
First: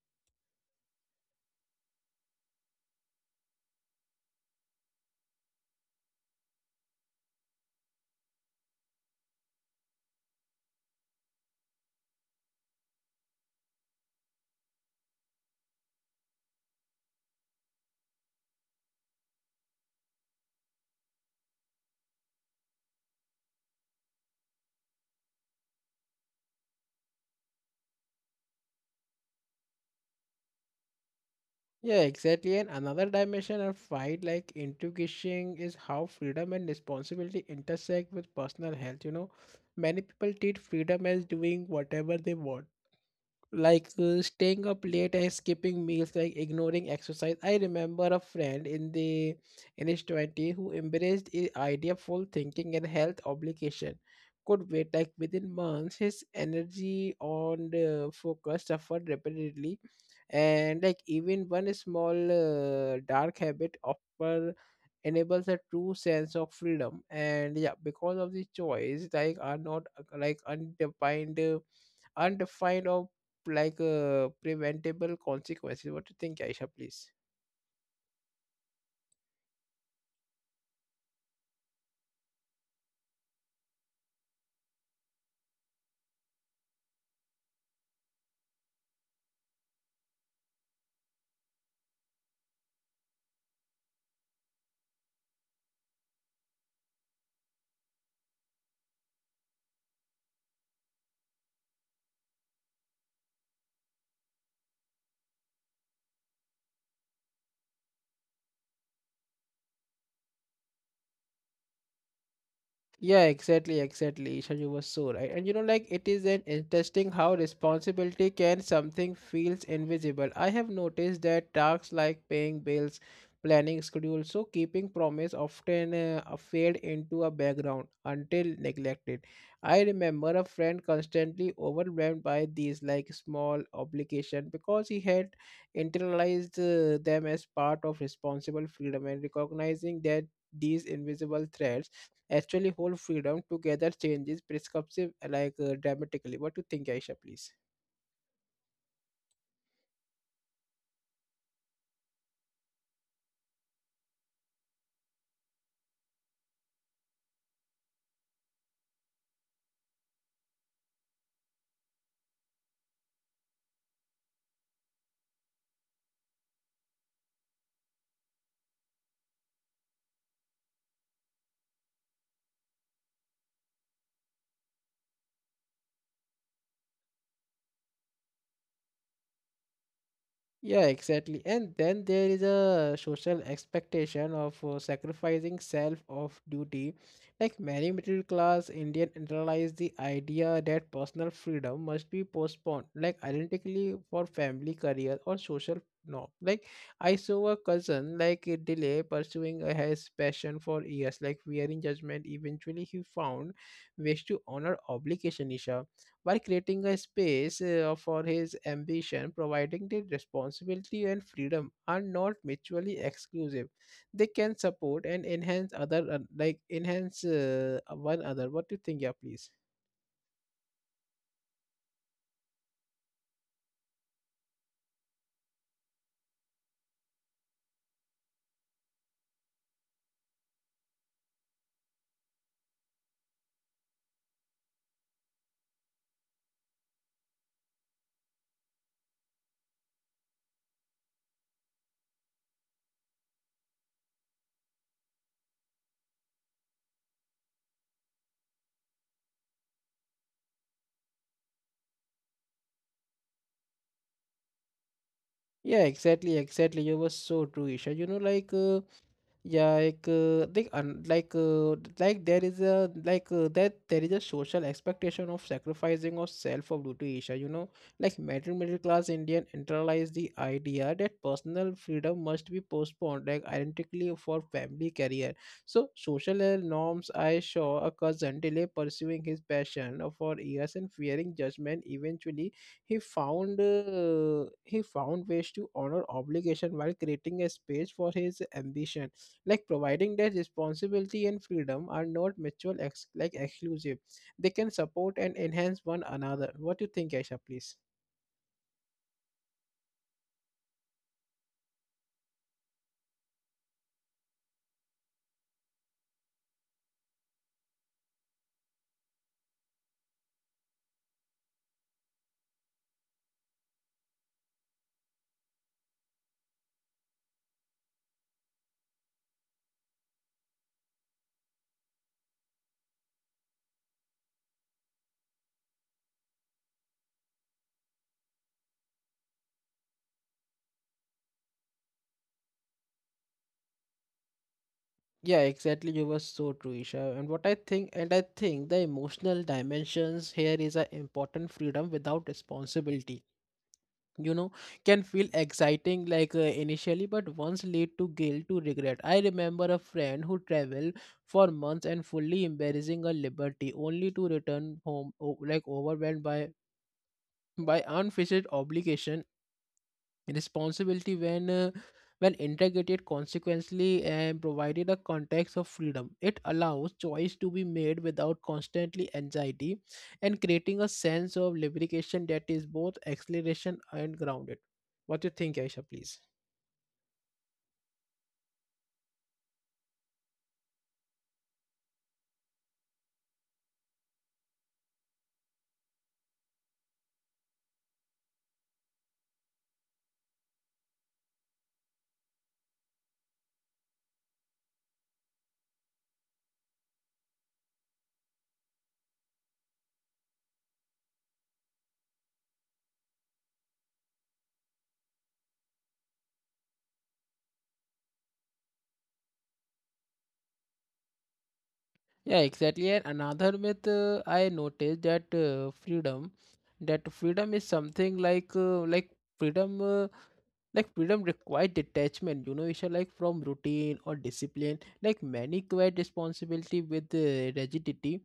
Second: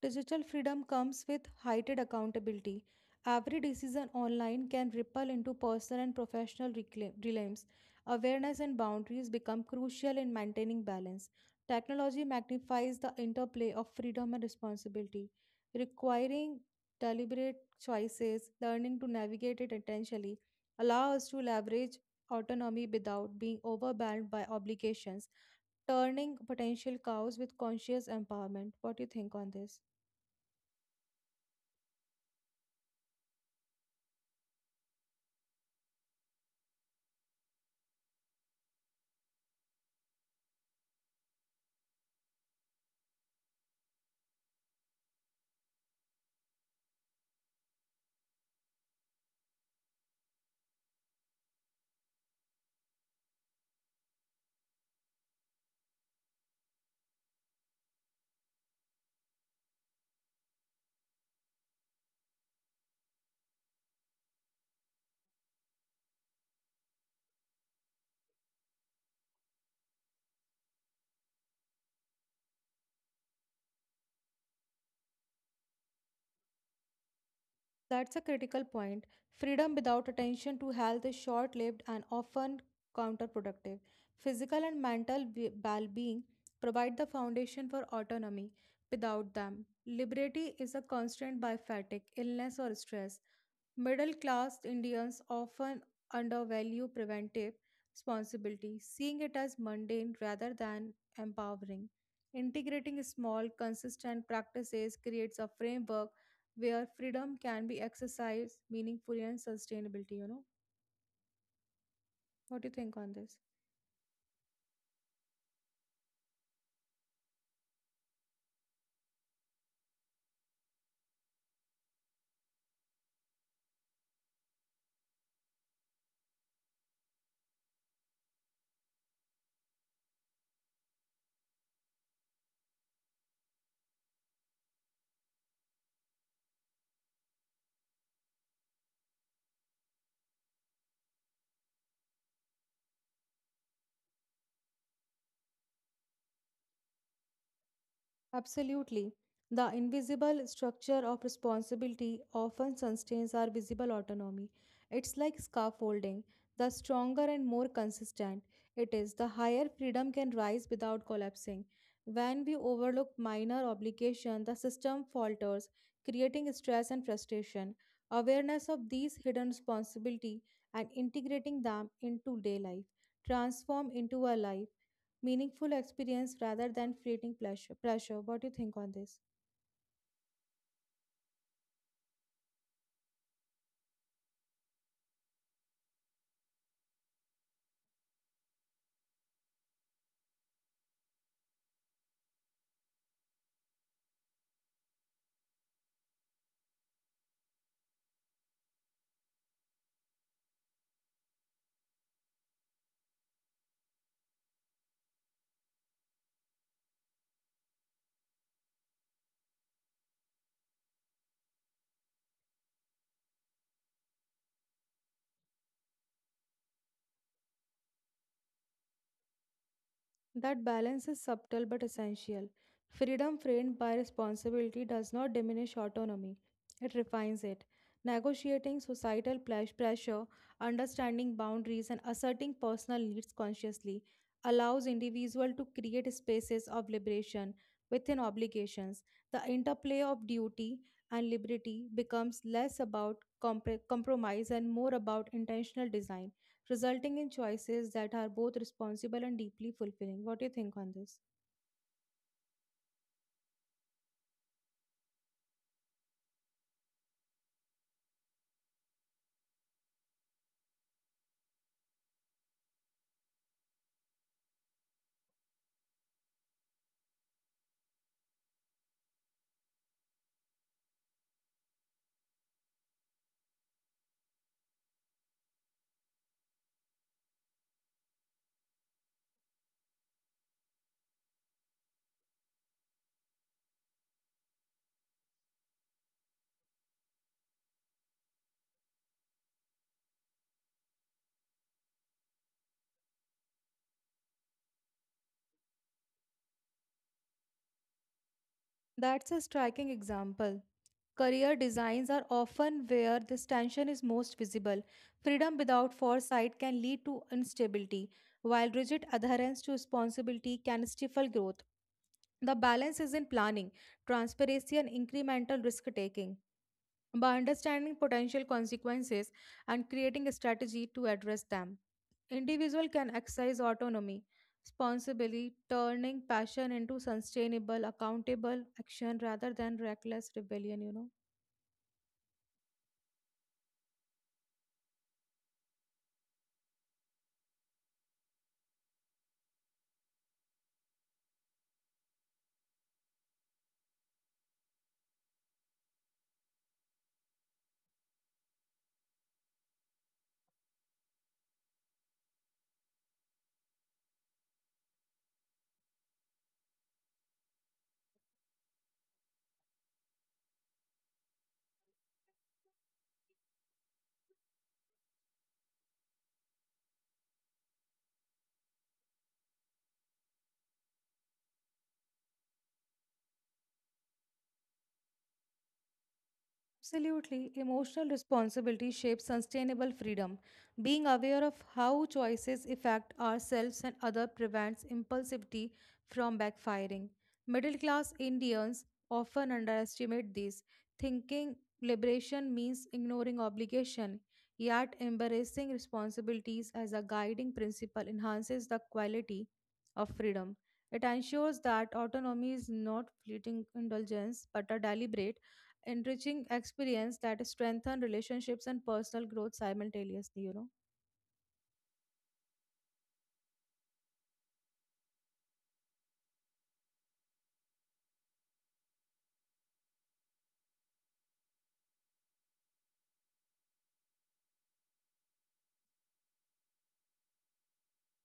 B: Digital freedom comes with heightened accountability. Every decision online can ripple into personal and professional realms. Awareness and boundaries become crucial in maintaining balance. Technology magnifies the interplay of freedom and responsibility, requiring deliberate choices, learning to navigate it intentionally, allow us to leverage autonomy without being overwhelmed by obligations turning potential cows with conscious empowerment. What do you think on this?
A: Yeah, exactly. And another dimension of fight like intuition is how freedom and responsibility intersect with personal health. You know, many people treat freedom as doing whatever they want, like staying up late and skipping meals, like ignoring exercise. I remember a friend in his 20 who embraced the idea of full thinking and health obligation could wait. Like within months his energy on the focus suffered repeatedly, and like even one small dark habit offer enables a true sense of freedom. And yeah, because of the choice like are not undefined, undefined or like preventable consequences. What do you think, Aisha, please?
B: That's a critical point. Freedom without attention to health is short lived and often counterproductive. Physical and mental well being provide the foundation for autonomy. Without them, liberty is a constraint by fatigue, illness, or stress. Middle class Indians often undervalue preventive responsibility, seeing it as mundane rather than empowering. Integrating small, consistent practices creates a framework where freedom can be exercised meaningfully and sustainability, you know. What do you think on
A: Yeah,
B: this?
A: exactly, exactly. Isha, you were so right. And you know, like it is an interesting how responsibility can something feels invisible. I have noticed that tasks like paying bills, planning schedules, so keeping promise often fade into a background until neglected. I remember a friend constantly overwhelmed by these like small obligation because he had internalized them as part of responsible freedom, and recognizing that these invisible threats actually hold freedom together changes prescriptive like dramatically. What do you think, Aisha, please?
B: Absolutely. The invisible structure of responsibility often sustains our visible autonomy. It's like scaffolding. The stronger and more consistent it is, the higher freedom can rise without collapsing. When we overlook minor obligation, the system falters, creating stress and frustration. Awareness of these hidden responsibility and integrating them into day life transform into a life meaningful experience rather than fleeting pleasure. Pleasure. What do you think on this?
A: Yeah, exactly. And then there is a social expectation of sacrificing self of duty. Like many middle class Indian internalize the idea that personal freedom must be postponed, like identically for family, career, or social norm. Like I saw a cousin like delay pursuing his passion for years, like fearing judgment. Eventually, he found ways to honor obligation, Isha, while creating a space for his ambition, providing that responsibility and freedom are not mutually exclusive. They can support and enhance other, like enhance one other. What do you think, yeah, please?
B: That balance is subtle but essential. Freedom framed by responsibility does not diminish autonomy, it refines it. Negotiating societal pressure, understanding boundaries, and asserting personal needs consciously allows individual to create spaces of liberation within obligations. The interplay of duty and liberty becomes less about compromise and more about intentional design resulting in choices that are both responsible and deeply fulfilling. What do you think on this?
A: Yeah, exactly, exactly. You were so true, Isha. You know, like Yeah, like un like there is a like that there is a social expectation of sacrificing of self for duty, Isha. You know, like middle class Indian internalize the idea that personal freedom must be postponed, like identically for family career. So social norms. I saw a cousin delay pursuing his passion for years and fearing judgment. Eventually, he found ways to honor obligation while creating a space for his ambition, like providing that responsibility and freedom are not mutual ex- like exclusive. They can support and enhance one another. What do you think, Aisha, please?
B: That's a striking example. Career designs are often where this tension is most visible. Freedom without foresight can lead to instability, while rigid adherence to responsibility can stifle growth. The balance is in planning, transparency, and incremental risk taking by understanding potential consequences and creating a strategy to address them. Individual can exercise autonomy responsibly, turning passion into sustainable, accountable action rather than reckless rebellion, you know.
A: Yeah, exactly. You were so true, Isha. And what I think, and I think the emotional dimensions here is an important freedom without responsibility. You know, can feel exciting like initially, but once lead to guilt, to regret. I remember a friend who traveled for months and fully embarrassing a liberty, only to return home overwhelmed by unfettered obligation responsibility when integrated consequently and provided a context of freedom, it allows choice to be made without constantly anxiety and creating a sense of lubrication that is both acceleration and grounded. What do you think, Aisha, please?
B: Absolutely. Emotional responsibility shapes sustainable freedom. Being aware of how choices affect ourselves and others prevents impulsivity from backfiring. Middle class Indians often underestimate this, thinking liberation means ignoring obligation. Yet, embracing responsibilities as a guiding principle enhances the quality of freedom. It ensures that autonomy is not fleeting indulgence but a deliberate enriching experience that strengthen relationships and personal growth simultaneously, you know.
A: Yeah, exactly. And another myth, I noticed that freedom is something like freedom uh, freedom required detachment. You know, Isha, like from routine or discipline, like many quite responsibility with rigidity.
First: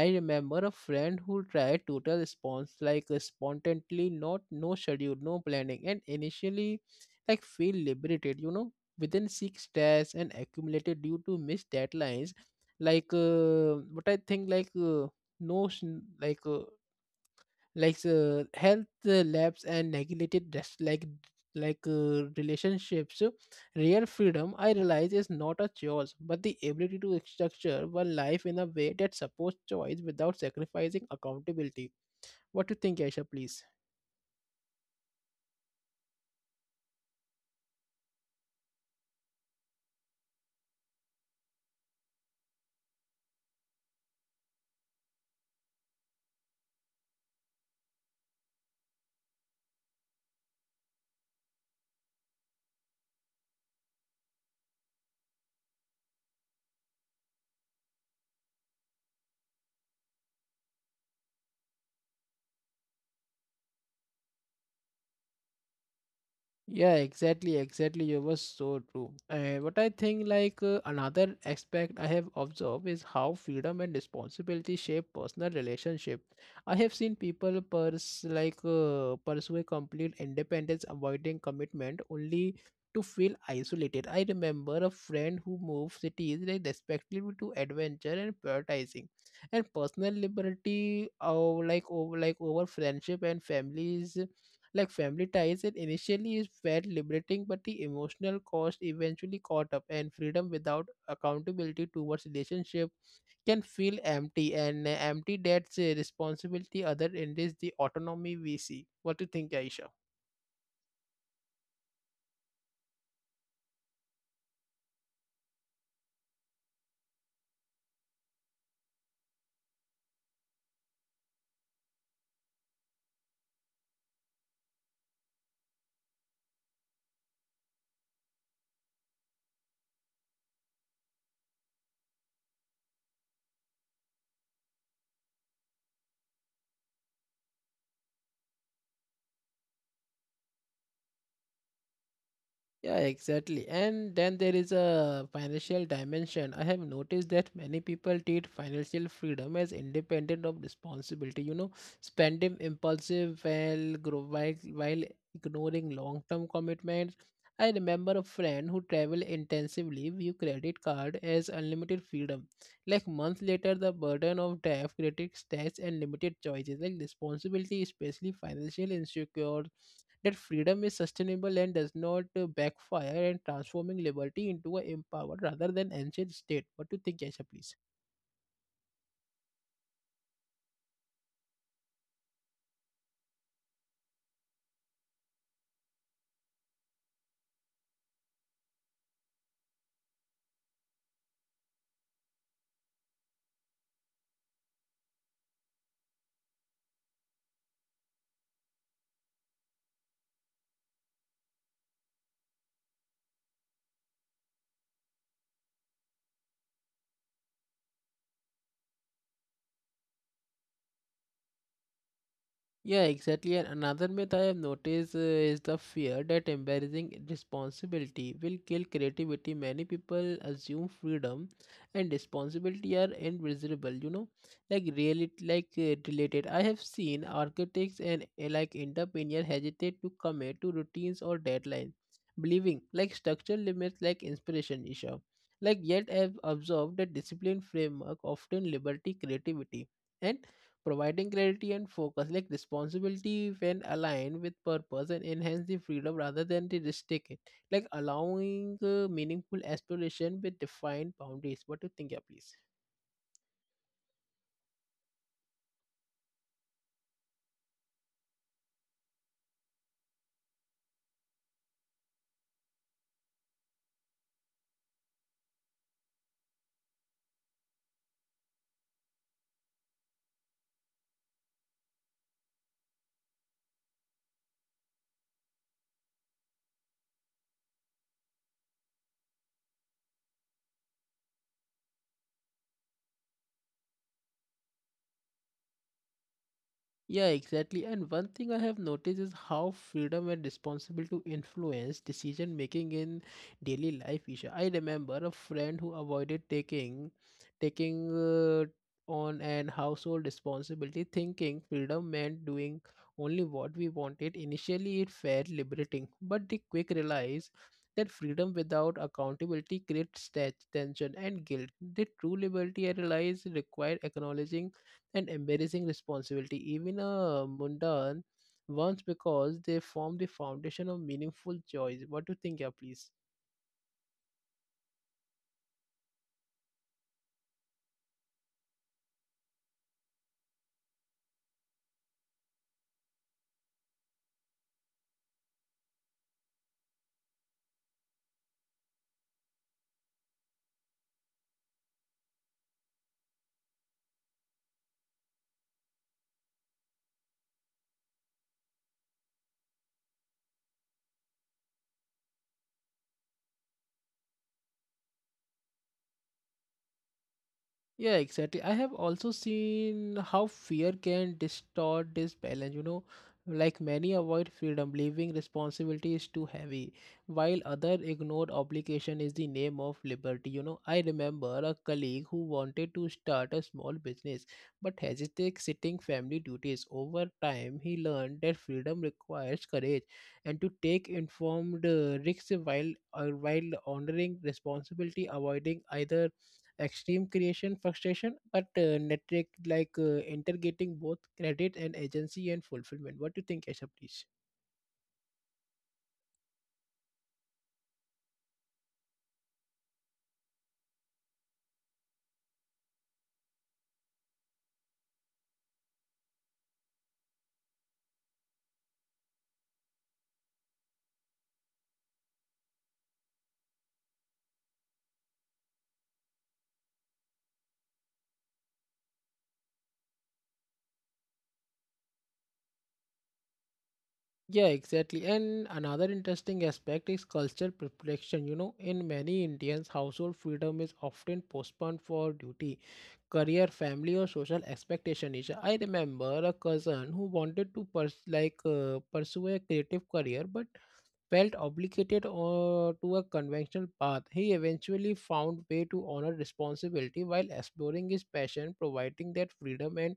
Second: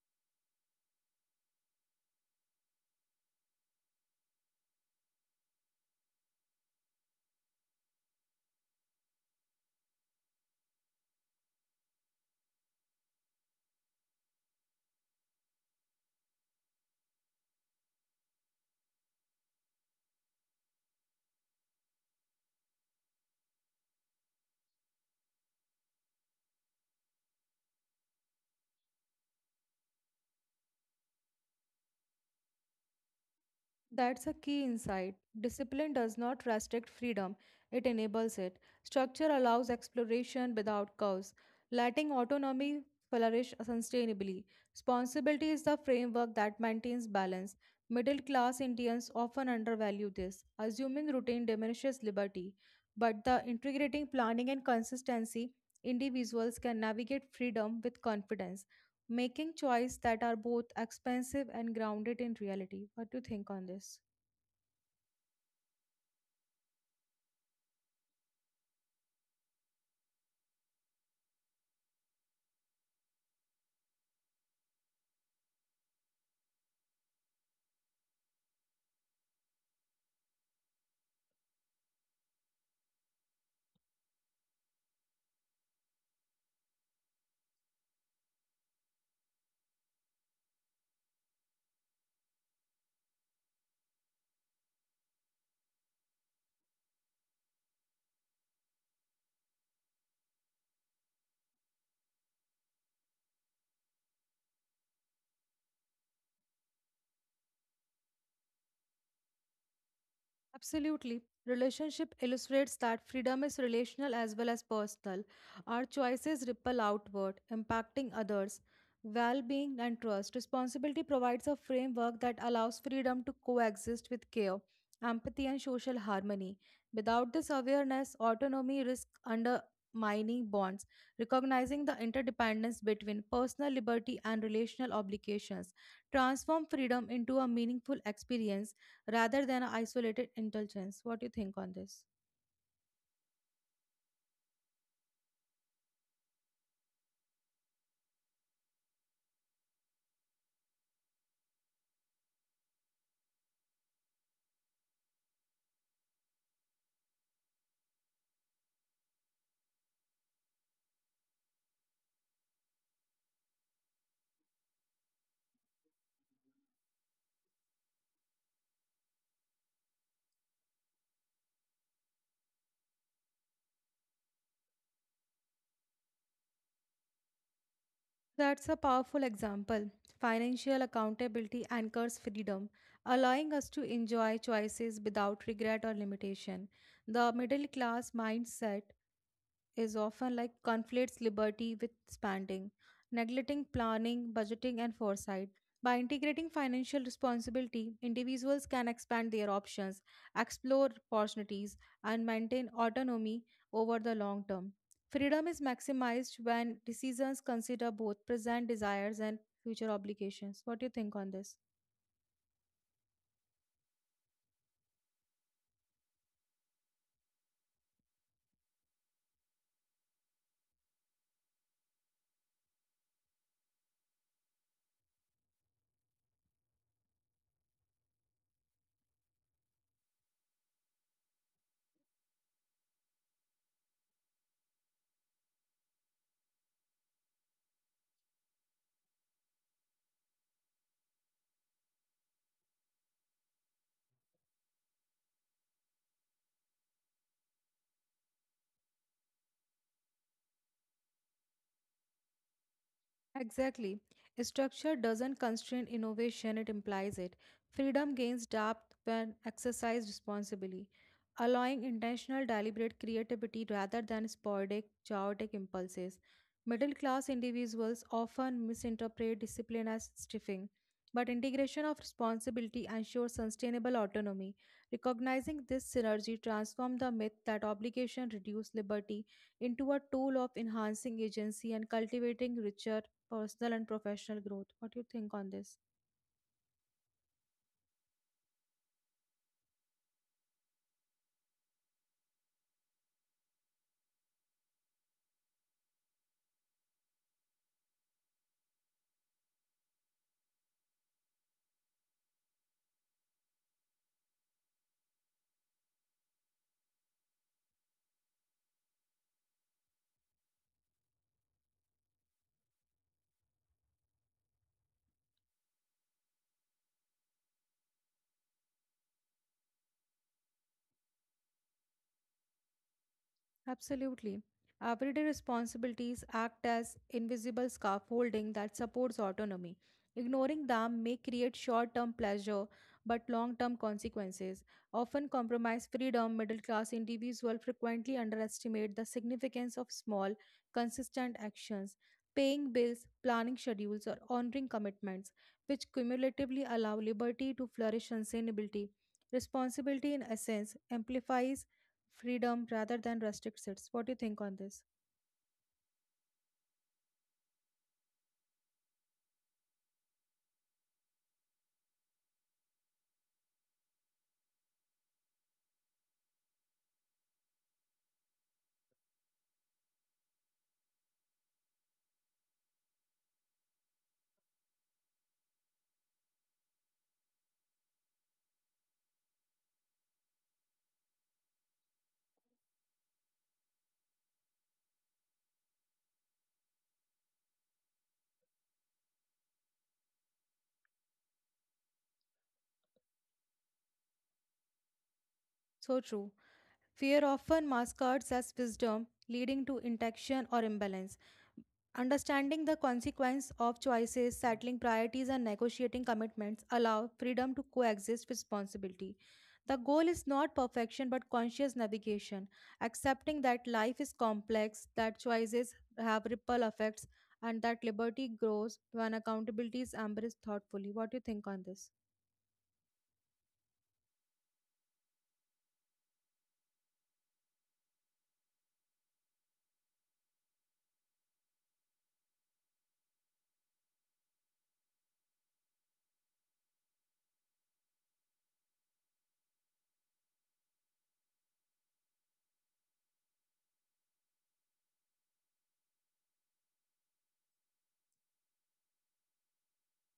A: I remember a friend who tried total response like spontaneously, not no schedule, no planning, and initially like feel liberated. You know, within six stress and accumulated due to missed deadlines, like but I think like no s- like health labs and neglected rest like relationships. So, real freedom I realize is not a choice but the ability to structure one life in a way that supports choice without sacrificing accountability. What do you think, Aisha, please?
B: That's a key insight. Discipline does not restrict freedom, it enables it. Structure allows exploration without curves, letting autonomy flourish sustainably. Responsibility is the framework that maintains balance. Middle class Indians often undervalue this, assuming routine diminishes liberty, but the integrating planning and consistency, individuals can navigate freedom with confidence, making choices that are both expensive and grounded in reality. What do you think on this?
A: Yeah, exactly, exactly. You were so true. And what I think, like another aspect I have observed is how freedom and responsibility shape personal relationship. I have seen people pers like pursue a complete independence, avoiding commitment only to feel isolated. I remember a friend who moved cities like respectively to adventure and prioritizing, and personal liberty, or over friendship and families, family ties. It initially is felt liberating, but the emotional cost eventually caught up, and freedom without accountability towards relationship can feel empty. And empty, that's a responsibility, other end is the autonomy we see. What do you think, Aisha?
B: Absolutely. Relationship illustrates that freedom is relational as well as personal. Our choices ripple outward, impacting others. Well being and trust. Responsibility provides a framework that allows freedom to coexist with care, empathy, and social harmony. Without this awareness, autonomy risks undermining bonds. Recognizing the interdependence between personal liberty and relational obligations transform freedom into a meaningful experience rather than isolated indulgence. What do you think on this?
A: Yeah, exactly. And then there is a financial dimension. I have noticed that many people treat financial freedom as independent of responsibility, you know, spending impulsive while grow while ignoring long-term commitments. I remember a friend who traveled intensively, view credit card as unlimited freedom. Like months later, the burden of debt, credit stats, and limited choices, like responsibility, especially financial insecure that freedom is sustainable and does not backfire, and transforming liberty into an empowered rather than ancient state. What do you think, Aisha, please?
B: That's a powerful example. Financial accountability anchors freedom, allowing us to enjoy choices without regret or limitation. The middle class mindset is often like conflates liberty with spending, neglecting planning, budgeting, and foresight. By integrating financial responsibility, individuals can expand their options, explore opportunities, and maintain autonomy over the long term. Freedom is maximized when decisions consider both present desires and future obligations. What do you think on this?
A: Yeah, exactly. And another myth I have noticed is the fear that embarrassing responsibility will kill creativity. Many people assume freedom and responsibility are invisible, like really related. I have seen architects and like entrepreneurs hesitate to commit to routines or deadlines, believing like structural limits like inspiration issue. Like yet I have observed that discipline framework often liberty creativity. And providing clarity and focus like responsibility when aligned with purpose and enhance the freedom rather than the restrict it like allowing meaningful exploration with defined boundaries what do you think yeah please.
B: Exactly. Structure doesn't constrain innovation, it implies it. Freedom gains depth when exercised responsibly, allowing intentional, deliberate creativity rather than sporadic, chaotic impulses. Middle class individuals often misinterpret discipline as stiffing, but integration of responsibility ensures sustainable autonomy. Recognizing this synergy transforms the myth that obligation reduces liberty into a tool of enhancing agency and cultivating richer personal and professional growth. What do you think on this?
A: Yeah, exactly. And one thing I have noticed is how freedom and responsibility to influence decision making in daily life. Isha, I remember a friend who avoided taking on an household responsibility, thinking freedom meant doing only what we wanted. Initially, it felt liberating, but they quick realized that freedom without accountability creates tension and guilt. The true liberty I realized required acknowledging and embarrassing responsibility, even a mundane ones, because they form the foundation of meaningful choice. What do you think, yeah, please?
B: Absolutely. Everyday responsibilities act as invisible scaffolding that supports autonomy. Ignoring them may create short term pleasure but long term consequences. Often compromise freedom, middle class individuals frequently underestimate the significance of small, consistent actions. Paying bills, planning schedules, or honoring commitments, which cumulatively allow liberty to flourish sustainability. Responsibility, in essence, amplifies freedom rather than restrictions. What do you think on this?
A: Yeah, exactly. I have also seen how fear can distort this balance, like many avoid freedom, believing responsibility is too heavy, while other ignored obligation is the name of liberty. You know, I remember a colleague who wanted to start a small business but hesitated sitting family duties. Over time, he learned that freedom requires courage and to take informed risks while honoring responsibility, avoiding either extreme creation frustration, but network integrating both credit and agency and fulfillment. What do you think, Asha, please?
B: So true. Fear often masquerades as wisdom, leading to inaction or imbalance. Understanding the consequence of choices, settling priorities, and negotiating commitments allow freedom to coexist with responsibility. The goal is not perfection but conscious navigation, accepting that life is complex, that choices have ripple effects, and that liberty grows when accountability is embraced thoughtfully. What do you think on this?
A: Yeah, exactly. And another interesting aspect is cultural protection. You know, in many Indians, household freedom is often postponed for duty, career, family, or social expectation. Isha. I remember a cousin who wanted to pursue a creative career, but felt obligated to a conventional path, he eventually found way to honor responsibility while exploring his passion, providing that freedom and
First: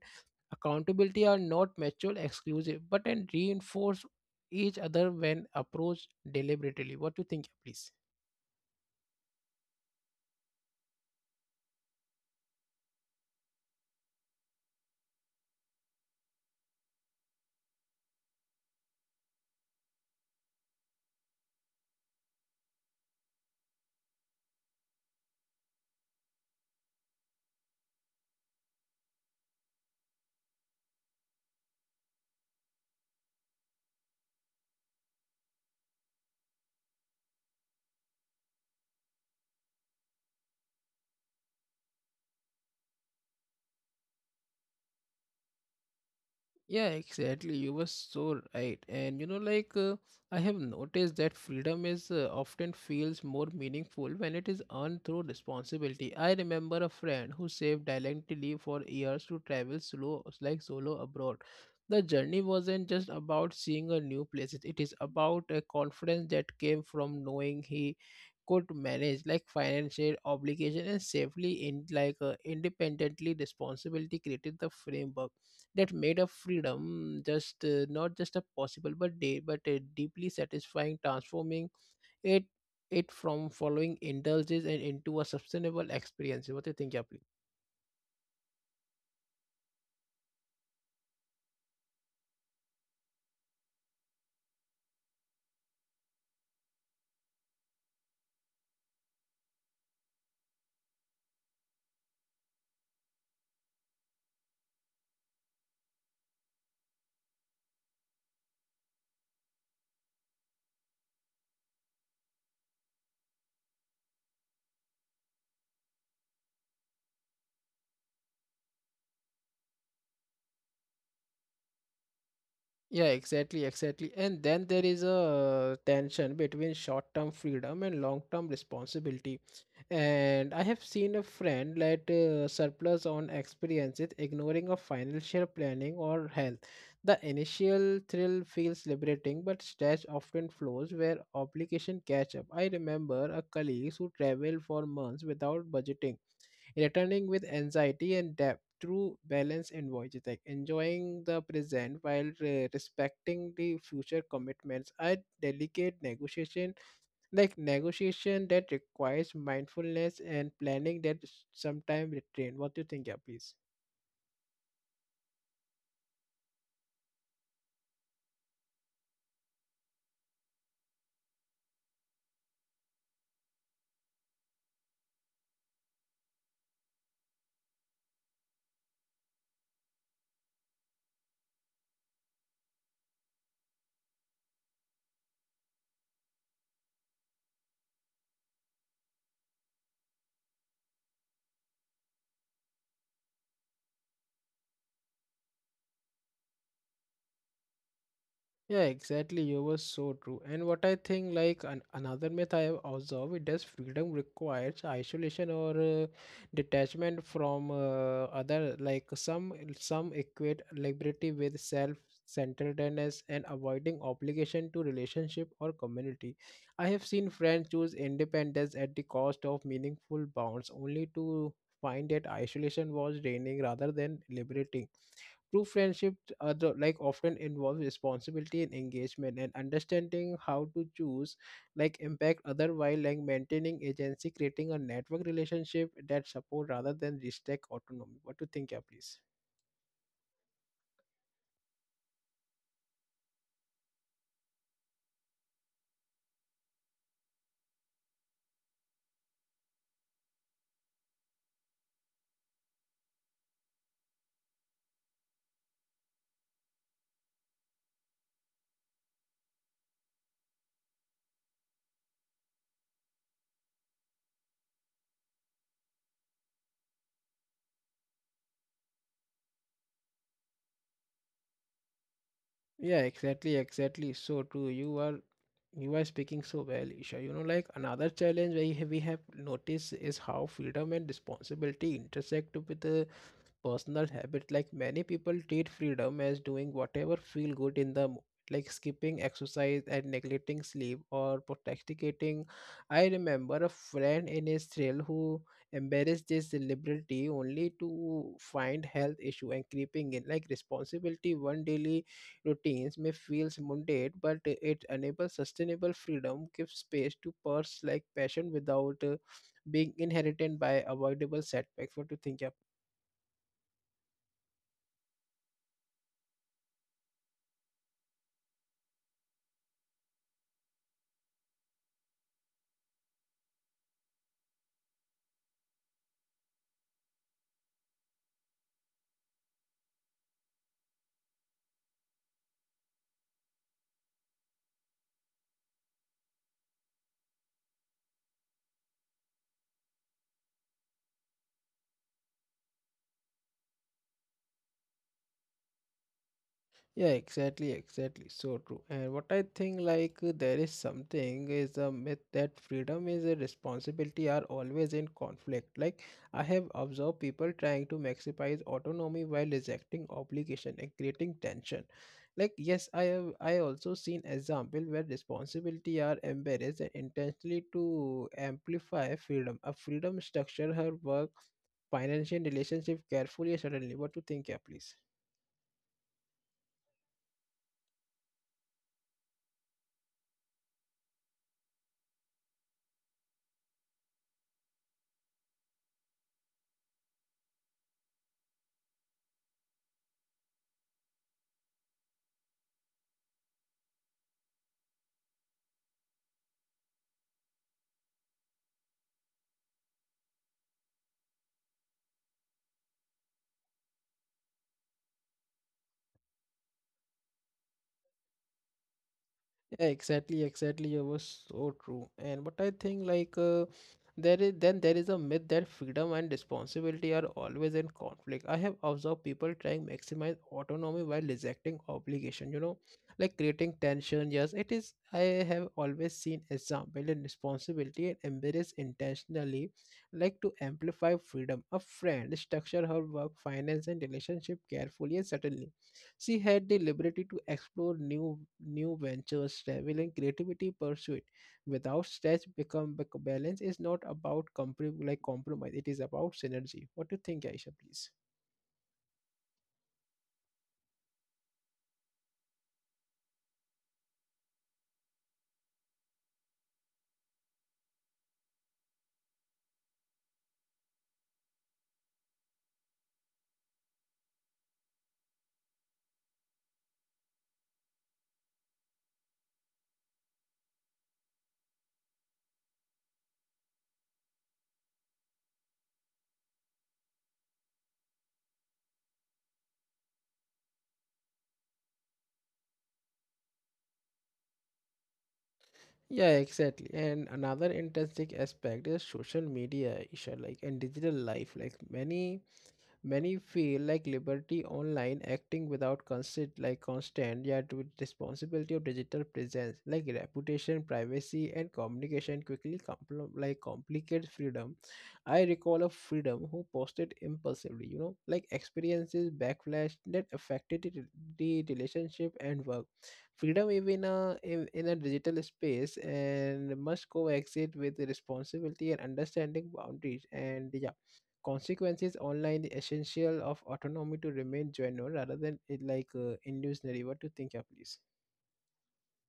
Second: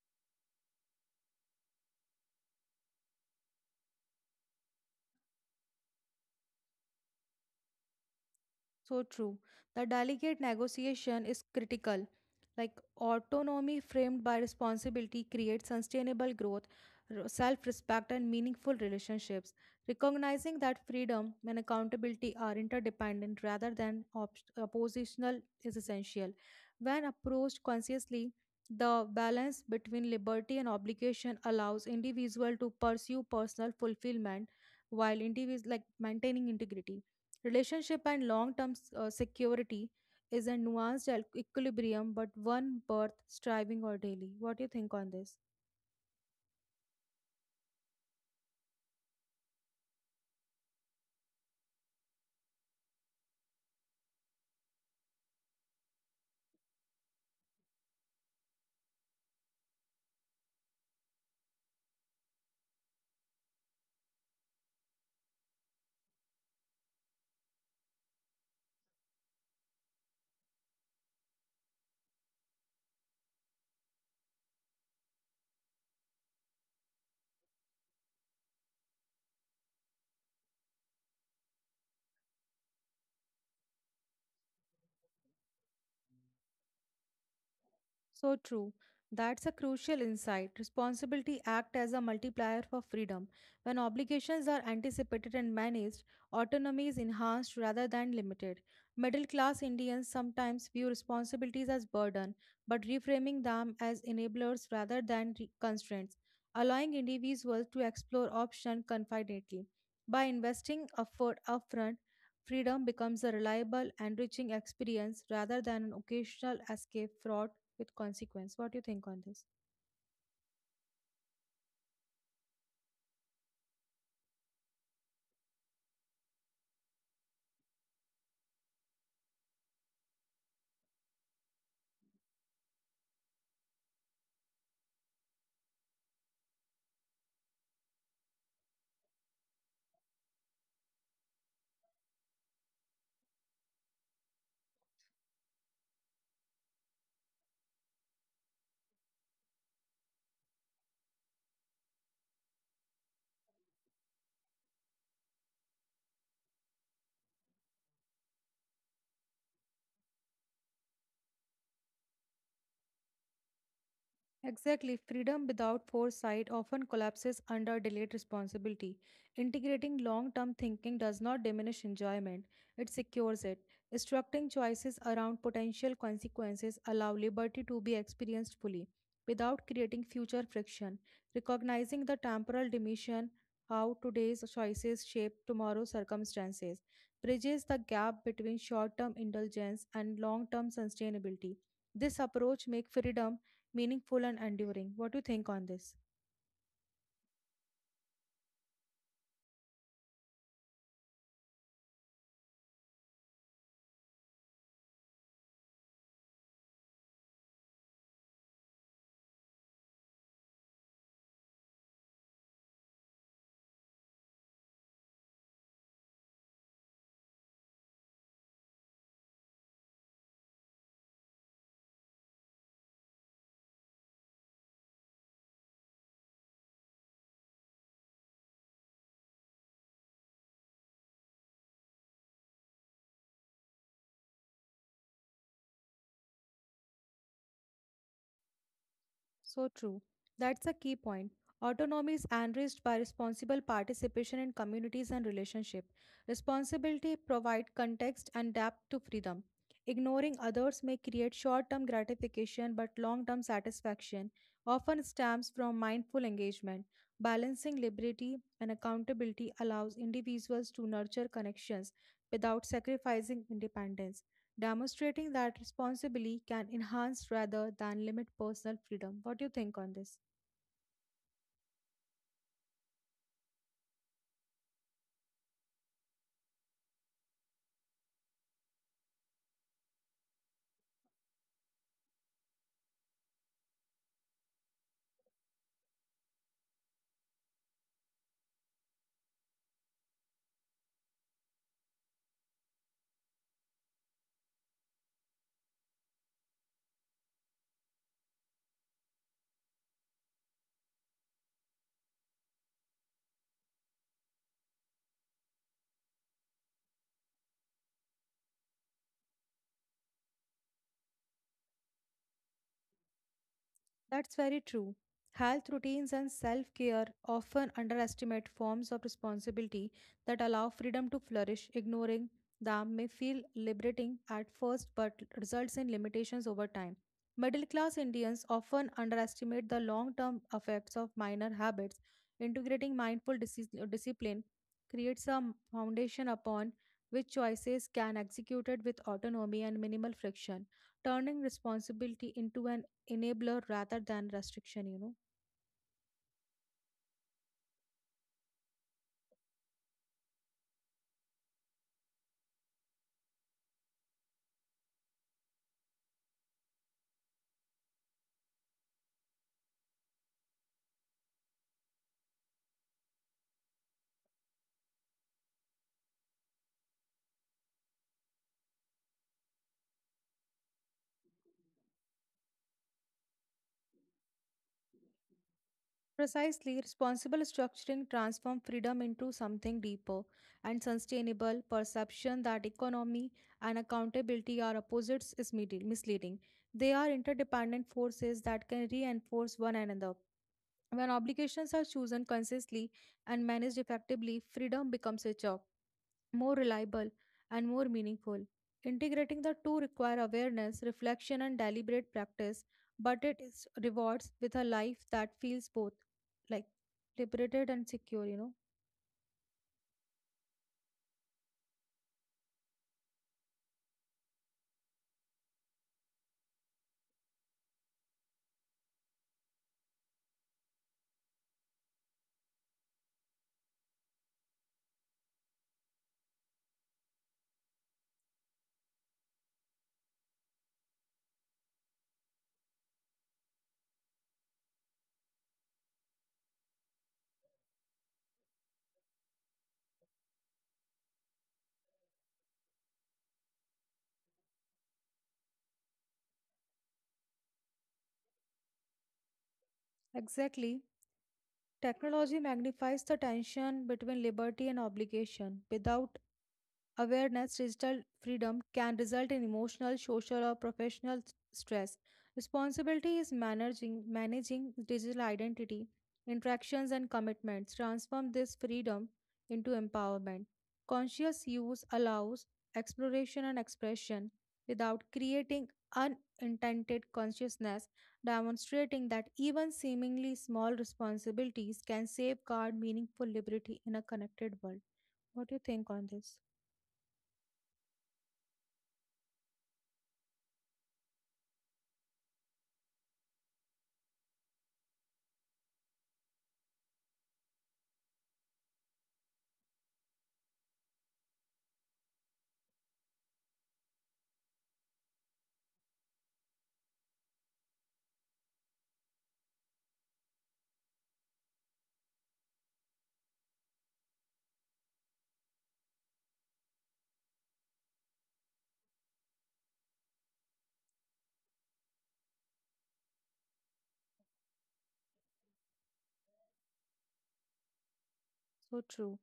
A: accountability are not mutual exclusive but and reinforce each other when approached deliberately. What do you think, please?
B: So true. The delicate negotiation is critical. Like autonomy framed by responsibility creates sustainable growth, self respect, and meaningful relationships. Recognizing that freedom and accountability are interdependent rather than oppositional is essential. When approached consciously, the balance between liberty and obligation allows individual to pursue personal fulfillment while individual like maintaining integrity. Relationship and long term security is a nuanced equilibrium, but one worth striving or daily. What do you think on this?
A: Yeah, exactly. You were so right. And I have noticed that freedom is often feels more meaningful when it is earned through responsibility. I remember a friend who saved diligently for years to travel slow, like solo abroad. The journey wasn't just about seeing a new place. It is about a confidence that came from knowing he could manage like financial obligation and safely in independently responsibility created the framework that made of freedom just not just a possible but day but a deeply satisfying transforming it it from following indulges and into a sustainable experience what do you think yeah please?
B: So true. That's a crucial insight. Responsibility act as a multiplier for freedom. When obligations are anticipated and managed, autonomy is enhanced rather than limited. Middle class Indians sometimes view responsibilities as burden, but reframing them as enablers rather than constraints, allowing individuals to explore options confidently. By investing effort upfront, freedom becomes a reliable, enriching experience rather than an occasional escape fraud with consequence. What do you think on this?
A: Yeah, exactly, exactly. And then there is a tension between short-term freedom and long-term responsibility. And I have seen a friend let surplus on experiences, ignoring of financial planning or health. The initial thrill feels liberating, but stress often flows where obligation catch up. I remember a colleague who traveled for months without budgeting returning with anxiety and depth. True balance in like enjoying the present while respecting the future commitments. A delicate negotiation, like negotiation that requires mindfulness and planning that sometimes restrain. What do you think, yeah, please?
B: Exactly. Freedom without foresight often collapses under delayed responsibility. Integrating long term thinking does not diminish enjoyment, it secures it. Structuring choices around potential consequences allow liberty to be experienced fully without creating future friction. Recognizing the temporal dimension, how today's choices shape tomorrow's circumstances, bridges the gap between short term indulgence and long term sustainability. This approach makes freedom meaningful and enduring. What do you think on this?
A: Yeah, exactly. You were so true. And what I think, another myth I have observed, it does freedom requires isolation or detachment from other. Like some equate liberty with self-centeredness and avoiding obligation to relationship or community. I have seen friends choose independence at the cost of meaningful bonds, only to find that isolation was draining rather than liberating. True friendship often involves responsibility and engagement and understanding how to choose like impact other while like maintaining agency, creating a network relationship that support rather than restrict autonomy. What do you think, yeah, please?
B: So true. That's a key point. Autonomy is enriched by responsible participation in communities and relationship. Responsibility provide context and depth to freedom. Ignoring others may create short-term gratification but long-term satisfaction, often stems from mindful engagement. Balancing liberty and accountability allows individuals to nurture connections without sacrificing independence. Demonstrating that responsibly can enhance rather than limit personal freedom. What do you think on this?
A: Yeah, exactly, exactly. So true. You are speaking so well, Isha. You know, like another challenge we have noticed is how freedom and responsibility intersect with the personal habit like many people treat freedom as doing whatever feel good in the moment like skipping exercise and neglecting sleep or procrastinating. I remember a friend in his thrill who embarrassed this liberty only to find health issue and creeping in like responsibility one daily routines may feel mundane but it enables sustainable freedom gives space to purse like passion without being inherited by avoidable setbacks what do you think yeah.
B: That's very true. Health routines and self care often underestimate forms of responsibility that allow freedom to flourish. Ignoring them may feel liberating at first but results in limitations over time. Middle class Indians often underestimate the long term effects of minor habits. Integrating mindful discipline creates a foundation upon which choices can executed with autonomy and minimal friction, turning responsibility into an enabler rather than restriction, you know.
A: Yeah, exactly, exactly. So true. And what I think, there is something is a myth that freedom is a responsibility are always in conflict. Like, I have observed people trying to maximize autonomy while rejecting obligation and creating tension. Like, yes, I have. I also seen example where responsibility are embarrassed and intentionally to amplify freedom. A freedom structure her work, financial relationship carefully. And suddenly, what do you think, yeah, please?
B: Precisely, responsible structuring transforms freedom into something deeper and sustainable perception that economy and accountability are opposites is misleading. They are interdependent forces that can reinforce one another. When obligations are chosen consciously and managed effectively, freedom becomes richer, more reliable, and more meaningful. Integrating the two require awareness, reflection, and deliberate practice, but it is rewards with a life that feels both like liberated and secure, you know.
A: Yeah, exactly, exactly. It was so true. And but I think there is then there is a myth that freedom and responsibility are always in conflict. I have observed people trying maximize autonomy while rejecting obligation, like creating tension. Yes, it is. I have always seen example in responsibility and embrace intentionally, like to amplify freedom. A friend structure her work, finance, and relationship carefully and certainly she had the liberty to explore new ventures, traveling, creativity pursuit without stress. Balance is not about compromise. It is about synergy. What do you think, Aisha? Please.
B: Exactly. Technology magnifies the tension between liberty and obligation without awareness. Digital freedom can result in emotional, social, or professional stress. Responsibility is managing digital identity, interactions, and commitments. Transform this freedom into empowerment. Conscious use allows exploration and expression without creating unintended consciousness, demonstrating that even seemingly small responsibilities can safeguard meaningful liberty in a connected world. What do you think on
A: Yeah,
B: this?
A: exactly. And another interesting aspect is social media, Isha, like and digital life. Many feel like liberty online acting without constant yet with responsibility of digital presence like reputation, privacy and communication quickly complicate freedom. I recall a freedom who posted impulsively, like experiences backlash that affected the relationship and work. Freedom even in a digital space and must coexist with responsibility and understanding boundaries and yeah consequences online the essential of autonomy to remain genuine rather than it like illusionary what do you think yeah please.
B: So true.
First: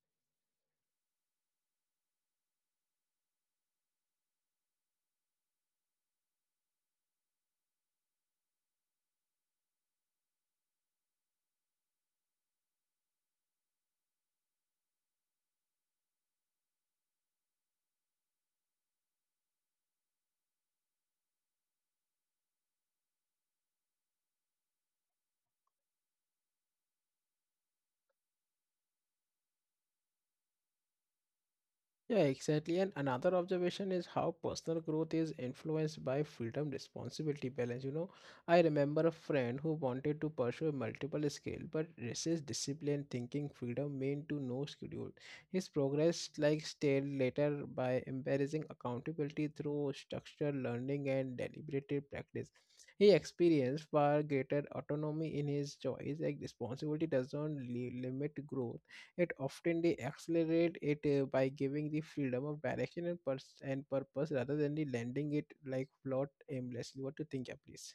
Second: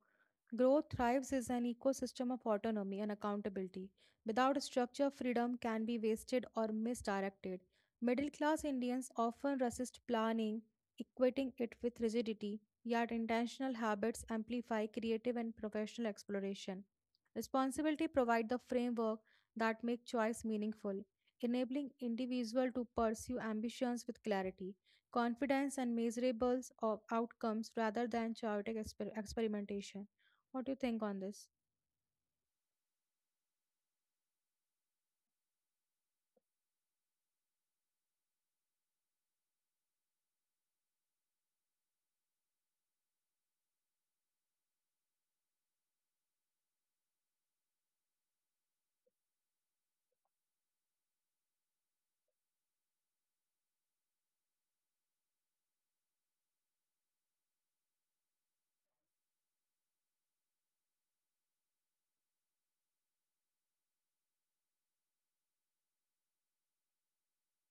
B: Growth thrives is an ecosystem of autonomy and accountability. Without a structure, freedom can be wasted or misdirected. Middle class Indians often resist planning, equating it with rigidity, yet, intentional habits amplify creative and professional exploration. Responsibility provides the framework that make choice meaningful, enabling individual to pursue ambitions with clarity, confidence, and measurables of outcomes rather than chaotic experimentation. What do you think on this?
A: Yeah, exactly. And another observation is how personal growth is influenced by freedom responsibility balance. You know, I remember a friend who wanted to pursue multiple skill but resist discipline thinking freedom meant to no schedule. His progress like stale later by embarrassing accountability through structured learning and deliberative practice. He experienced far greater autonomy in his choice, like responsibility does not limit growth it often they accelerate it by giving the freedom of direction and purpose rather than the lending it like float aimlessly. What do you think, yeah, please?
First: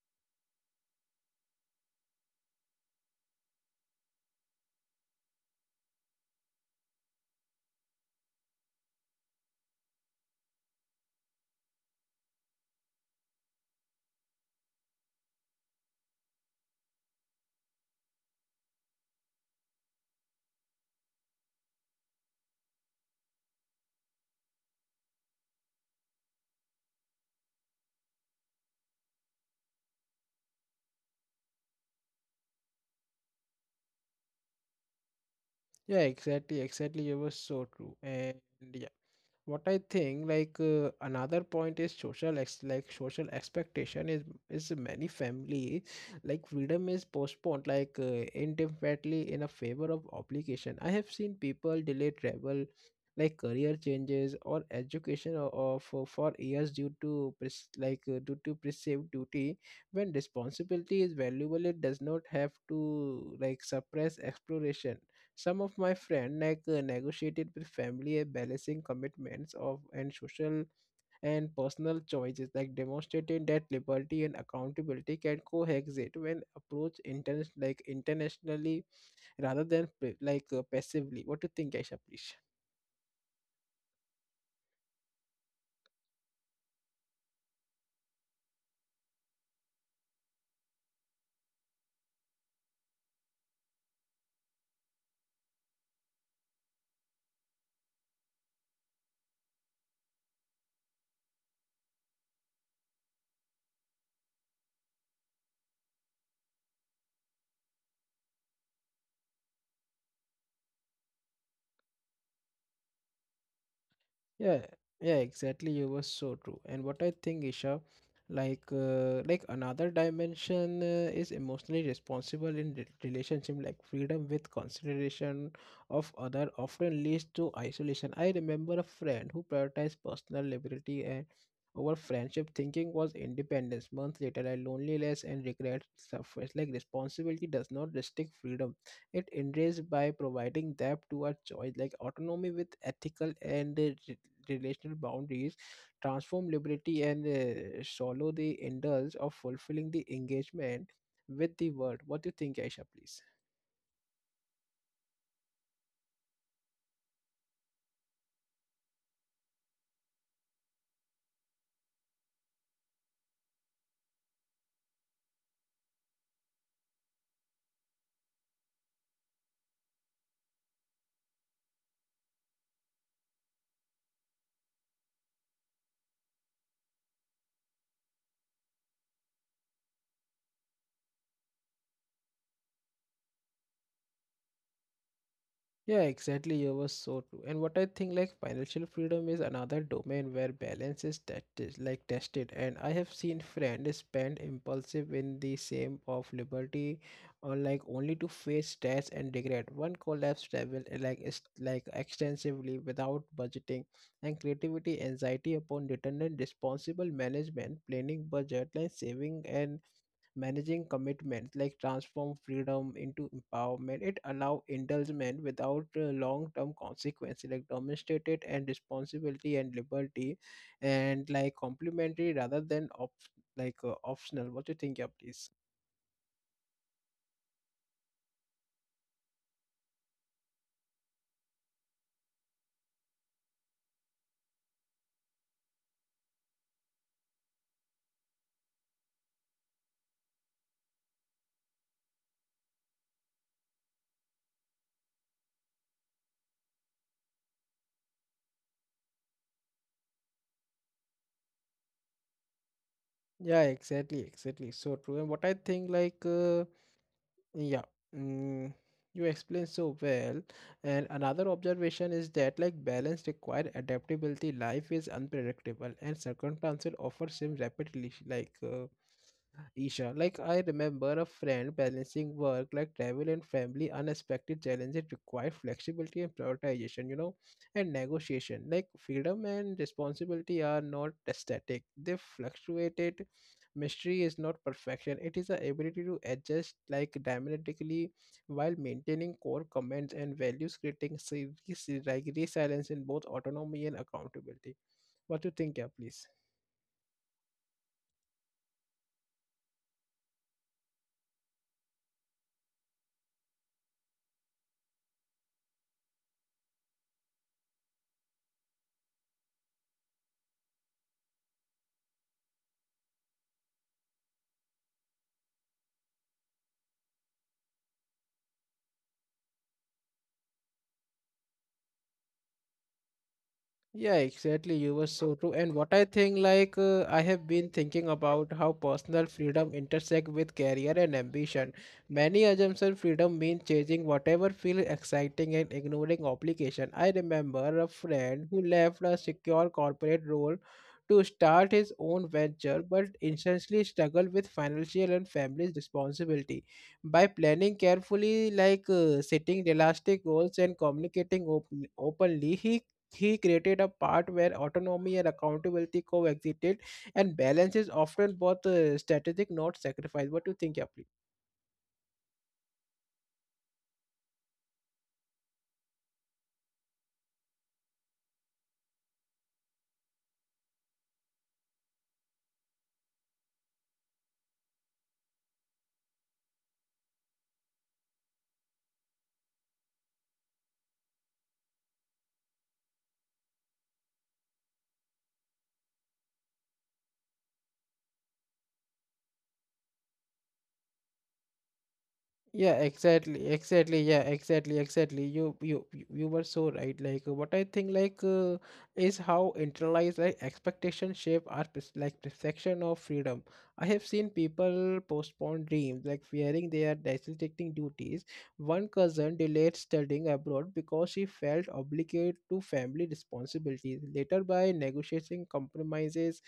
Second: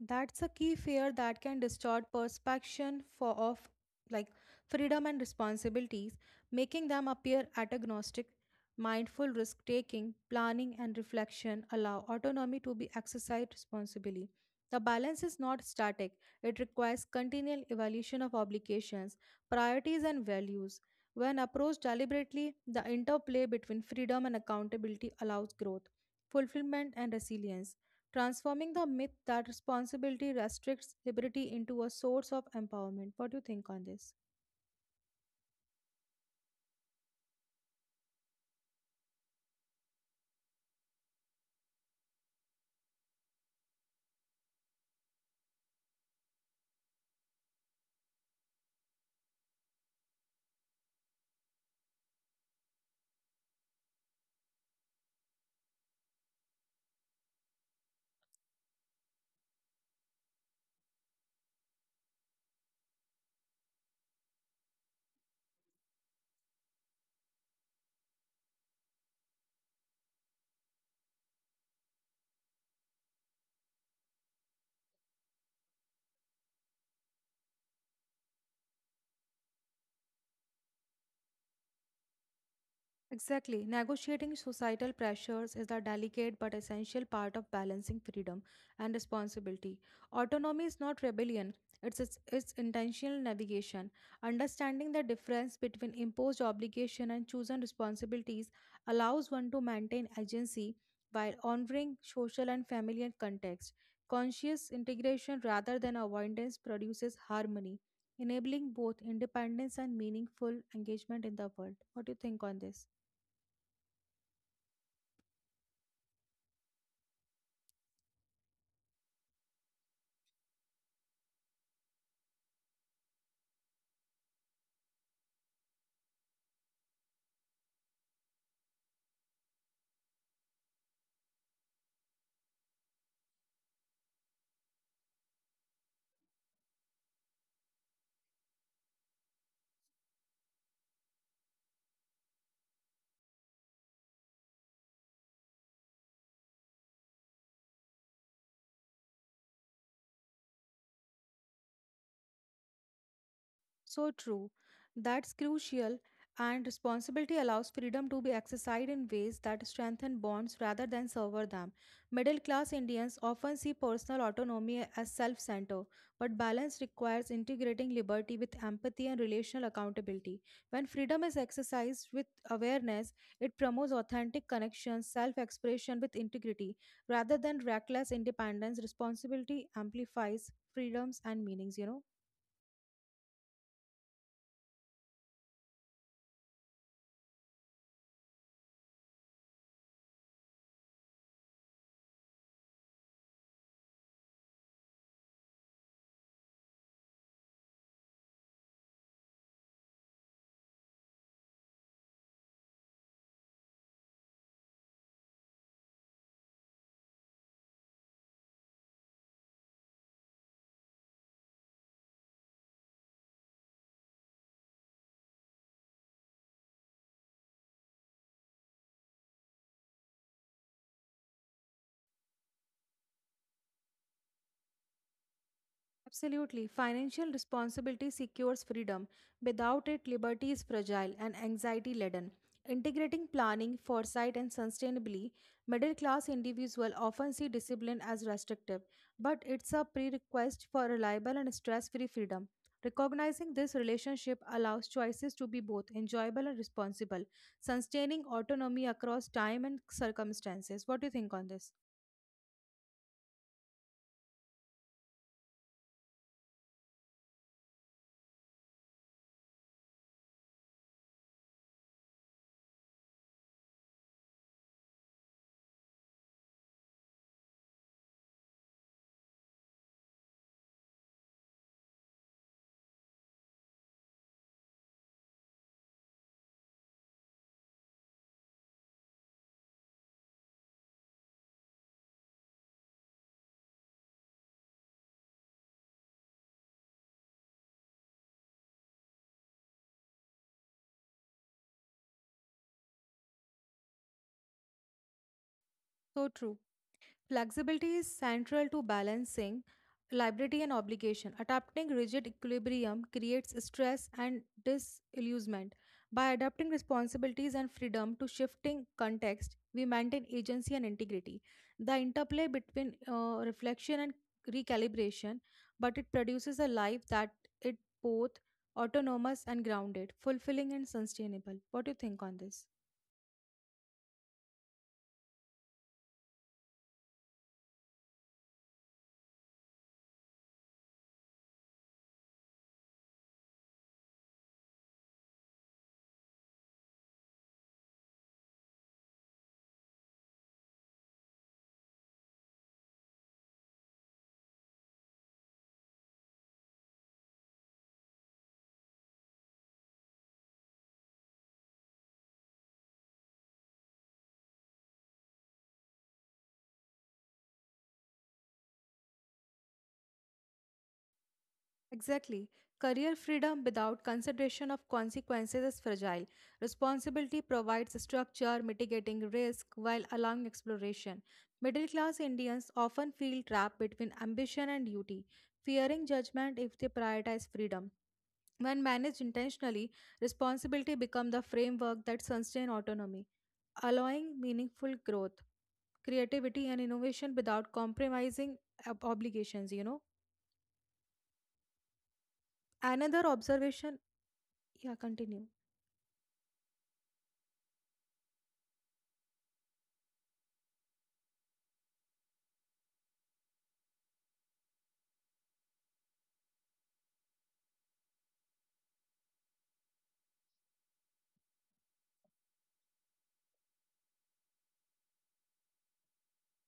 B: That's a key fear that can distort perception for of like freedom and responsibilities, making them appear antagonistic. Mindful risk taking, planning, and reflection allow autonomy to be exercised responsibly. The balance is not static, it requires continual evaluation of obligations, priorities, and values. When approached deliberately, the interplay between freedom and accountability allows growth, fulfillment, and resilience, transforming the myth that responsibility restricts liberty into a source of empowerment. What do you think on this?
A: Yeah, exactly, exactly. You were so true, and yeah. What I think another point is social ex- like social expectation is many family like freedom is postponed indefinitely in a favor of obligation. I have seen people delay travel like career changes or education for years due to due to perceived duty when responsibility is valuable it does not have to like suppress exploration. Some of my friend negotiated with family balancing commitments of and social and personal choices, like demonstrating that liberty and accountability can coexist when approached internationally rather than passively. What do you think, Aisha? Please.
B: Exactly. Negotiating societal pressures is a delicate but essential part of balancing freedom and responsibility. Autonomy is not rebellion, it's intentional navigation. Understanding the difference between imposed obligation and chosen responsibilities allows one to maintain agency while honoring social and familial context. Conscious integration rather than avoidance produces harmony, enabling both independence and meaningful engagement in the world. What do you think on this?
A: Yeah, yeah, exactly. You were so true. And what I think, Isha, another dimension is emotionally responsible in relationship. Like freedom with consideration of other often leads to isolation. I remember a friend who prioritized personal liberty and over friendship, thinking was independence. Months later, I loneliness and regret surfaced. Like responsibility does not restrict freedom; it enriches by providing depth to our choice, like autonomy with ethical and relational boundaries, transform liberty, and swallow the indulge of fulfilling the engagement with the world. What do you think, Aisha, please?
B: So true. That's crucial, and responsibility allows freedom to be exercised in ways that strengthen bonds rather than sever them. Middle class Indians often see personal autonomy as self centered, but balance requires integrating liberty with empathy and relational accountability. When freedom is exercised with awareness, it promotes authentic connections, self expression with integrity, rather than reckless independence. Responsibility amplifies freedoms and meanings, you know.
A: Yeah, exactly. You were so true. And what I think, like financial freedom is another domain where balance is tested. And I have seen friends spend impulsive in the same of liberty, or like only to face stress and regret. One collapse travel like is like extensively without budgeting, and creativity, anxiety upon return, and responsible management, planning budget, like saving and managing commitments like transform freedom into empowerment it allow indulgence without long-term consequences like demonstrated and responsibility and liberty and like complementary rather than optional what do you think yeah please
B: Absolutely. Financial responsibility secures freedom. Without it, liberty is fragile and anxiety laden. Integrating planning, foresight, and sustainability, middle class individuals often see discipline as restrictive, but it's a prerequisite for reliable and stress free freedom. Recognizing this relationship allows choices to be both enjoyable and responsible, sustaining autonomy across time and circumstances. What do you think on this?
A: yeah exactly exactly so true and what I think yeah, mm, you explained so well. And another observation is that like balance require adaptability. Life is unpredictable, and circumstances offer seem rapidly. Isha, like I remember a friend balancing work, like travel and family, unexpected challenges require flexibility and prioritization. And negotiation. Like freedom and responsibility are not static; they fluctuated. Mystery is not perfection, it is the ability to adjust like dramatically while maintaining core commands and values, creating serious, like resilience in both autonomy and accountability. What do you think, yeah,
B: So
A: please?
B: true. Flexibility is central to balancing liberty and obligation. Adapting rigid equilibrium creates stress and disillusionment. By adapting responsibilities and freedom to shifting context, we maintain agency and integrity. The interplay between reflection and recalibration, but it produces a life that it both autonomous and grounded, fulfilling and sustainable. What do you think on this?
A: Yeah, exactly. You were so true. And what I think, like, I have been thinking about how personal freedom intersect with career and ambition. Many assumption freedom means chasing whatever feels exciting and ignoring obligation. I remember a friend who left a secure corporate role to start his own venture, but instantly struggled with financial and family responsibility. By planning carefully, setting realistic goals and communicating openly, he created a part where autonomy and accountability coexisted, and balance is often both strategic, not sacrifice. What do you think, Yapri?
B: Exactly. Career freedom without consideration of consequences is fragile. Responsibility provides structure, mitigating risk while allowing exploration. Middle class Indians often feel trapped between ambition and duty, fearing judgment if they prioritize freedom. When managed intentionally, responsibility becomes the framework that sustains autonomy, allowing meaningful growth, creativity, and innovation without compromising obligations, you know.
A: Yeah,
B: Another
A: exactly,
B: observation,
A: exactly, yeah,
B: yeah,
A: exactly,
B: continue.
A: exactly. You were so right. What I think is how internalized like expectation shape our like perception of freedom. I have seen people postpone dreams like fearing they are neglecting duties. One cousin delayed studying abroad because she felt obligated to family responsibilities. Later by negotiating compromises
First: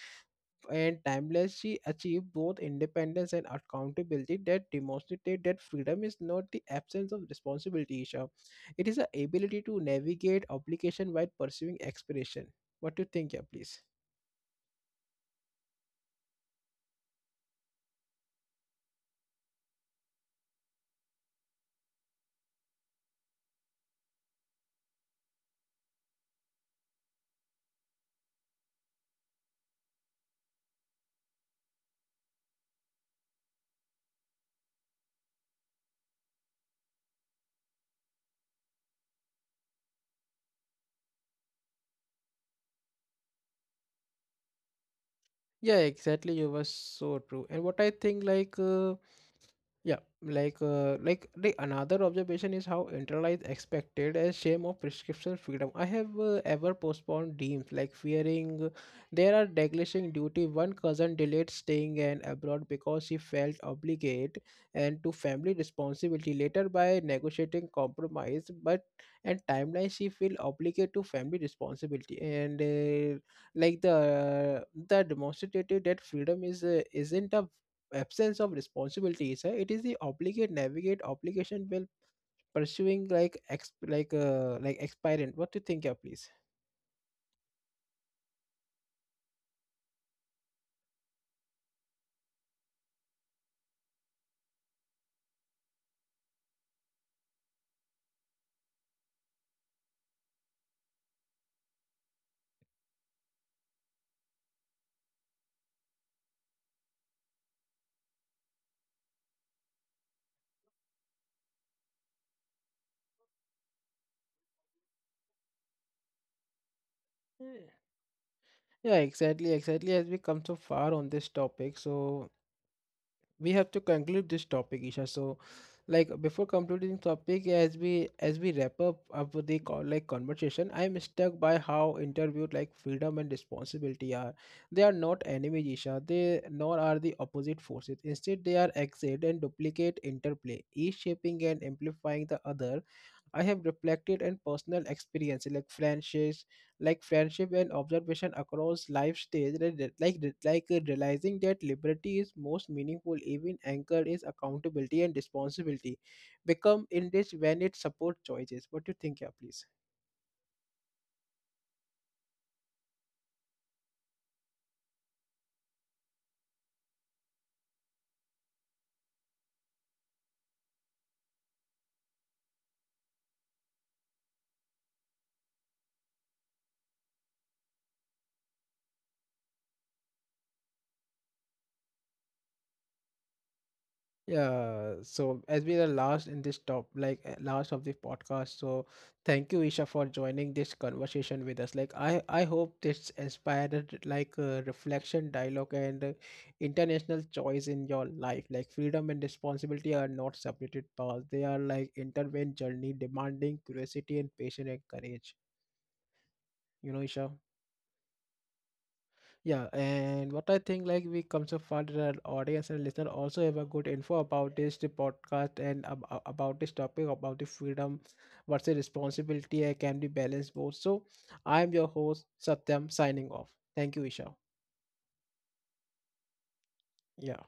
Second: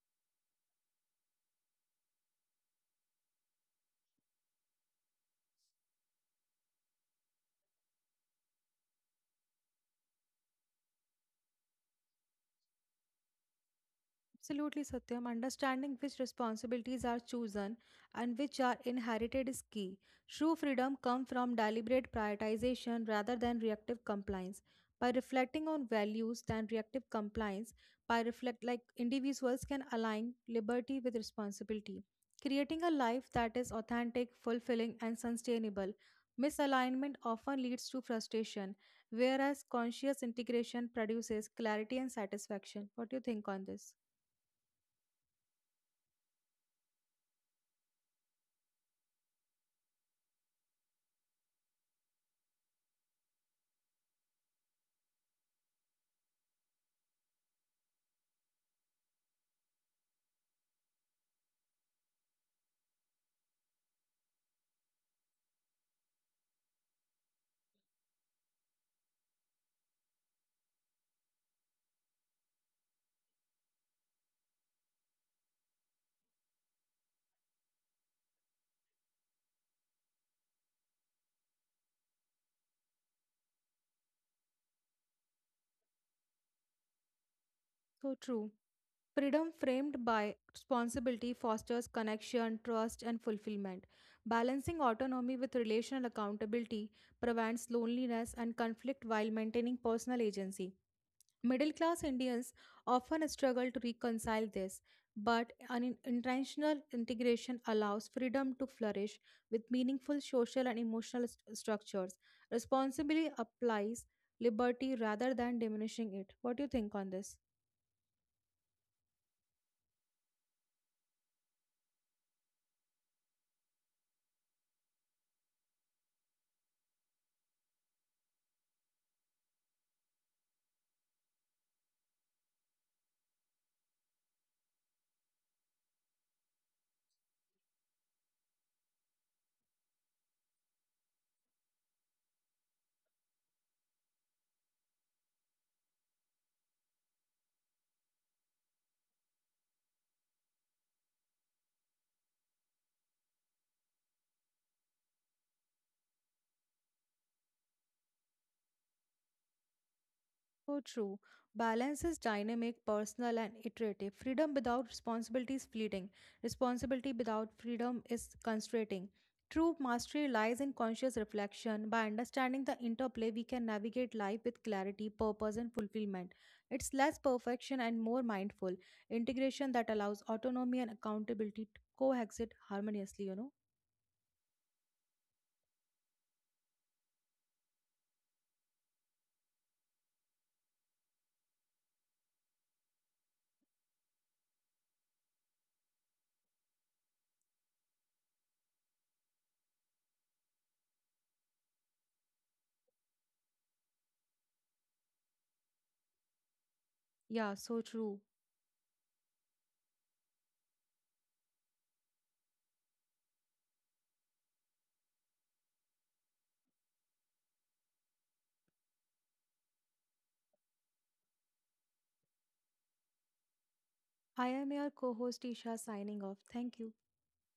A: and timeless, she achieved both independence and accountability that demonstrated that freedom is not the absence of responsibility, Isha. It is the ability to navigate obligation while pursuing aspiration. What do you think, yeah, please?
B: Absolutely, Satyam. Understanding which responsibilities are chosen and which are inherited is key. True freedom comes from deliberate prioritization rather than reactive compliance. By reflecting on values than reactive compliance, by reflect like individuals can align liberty with responsibility, creating a life that is authentic, fulfilling, and sustainable. Misalignment often leads to frustration, whereas conscious integration produces clarity and satisfaction. What do you think on this?
A: Yeah, exactly. You were so true. And what I think, like, yeah, like the another observation is how internalized expected as shame of prescription freedom. I have ever postponed dreams like fearing there are degrading duty. One cousin delayed staying and abroad because she felt obligated and to family responsibility. Later, by negotiating compromise, but and timeline, she feel obligated to family responsibility and like the demonstrative that freedom is isn't a absence of responsibilities it is the obligate navigate obligation while pursuing like ex like expirant. What do you think, yeah, please?
B: So true. Freedom framed by responsibility fosters connection, trust, and fulfillment. Balancing autonomy with relational accountability prevents loneliness and conflict while maintaining personal agency. Middle class Indians often struggle to reconcile this, but an intentional integration allows freedom to flourish with meaningful social and emotional structures. Responsibility applies liberty rather than diminishing it. What do you think on this?
A: Hmm. Yeah, exactly, exactly, as we come so far on this topic so we have to conclude this topic, Isha. So, like before concluding topic, as we wrap up of the like conversation, I am struck by how interviewed like freedom and responsibility are. They are not enemies, Isha. They nor are the opposite forces. Instead, they are exit and duplicate interplay, each shaping and amplifying the other. I have reflected on personal experiences like friendships, like friendship and observation across life stage, realizing that liberty is most meaningful even anchored is accountability and responsibility become enriched when it supports choices. What do you think, yeah, please?
B: So true. Balance is dynamic, personal, and iterative. Freedom without responsibility is fleeting. Responsibility without freedom is constraining. True mastery lies in conscious reflection. By understanding the interplay, we can navigate life with clarity, purpose, and fulfillment. It's less perfection and more mindful integration that allows autonomy and accountability to coexist harmoniously, you know?
A: Yeah, so as we are last in this top, last of the podcast, so thank you, Isha, for joining this conversation with us. Like, I hope this inspired reflection, dialogue, and international choice in your life. Like, freedom and responsibility are not separated paths; they are like intertwined journey, demanding curiosity and patience and courage. You know, Isha.
B: Yeah, so true.
A: Yeah, and what I think like we come so far that our audience and listener also have a good info about this the podcast and about this topic about the freedom versus responsibility and can be balanced both. So I am your host Satyam signing off. Thank you, Isha.
B: I am your co host Isha signing off. Thank you.
A: Yeah.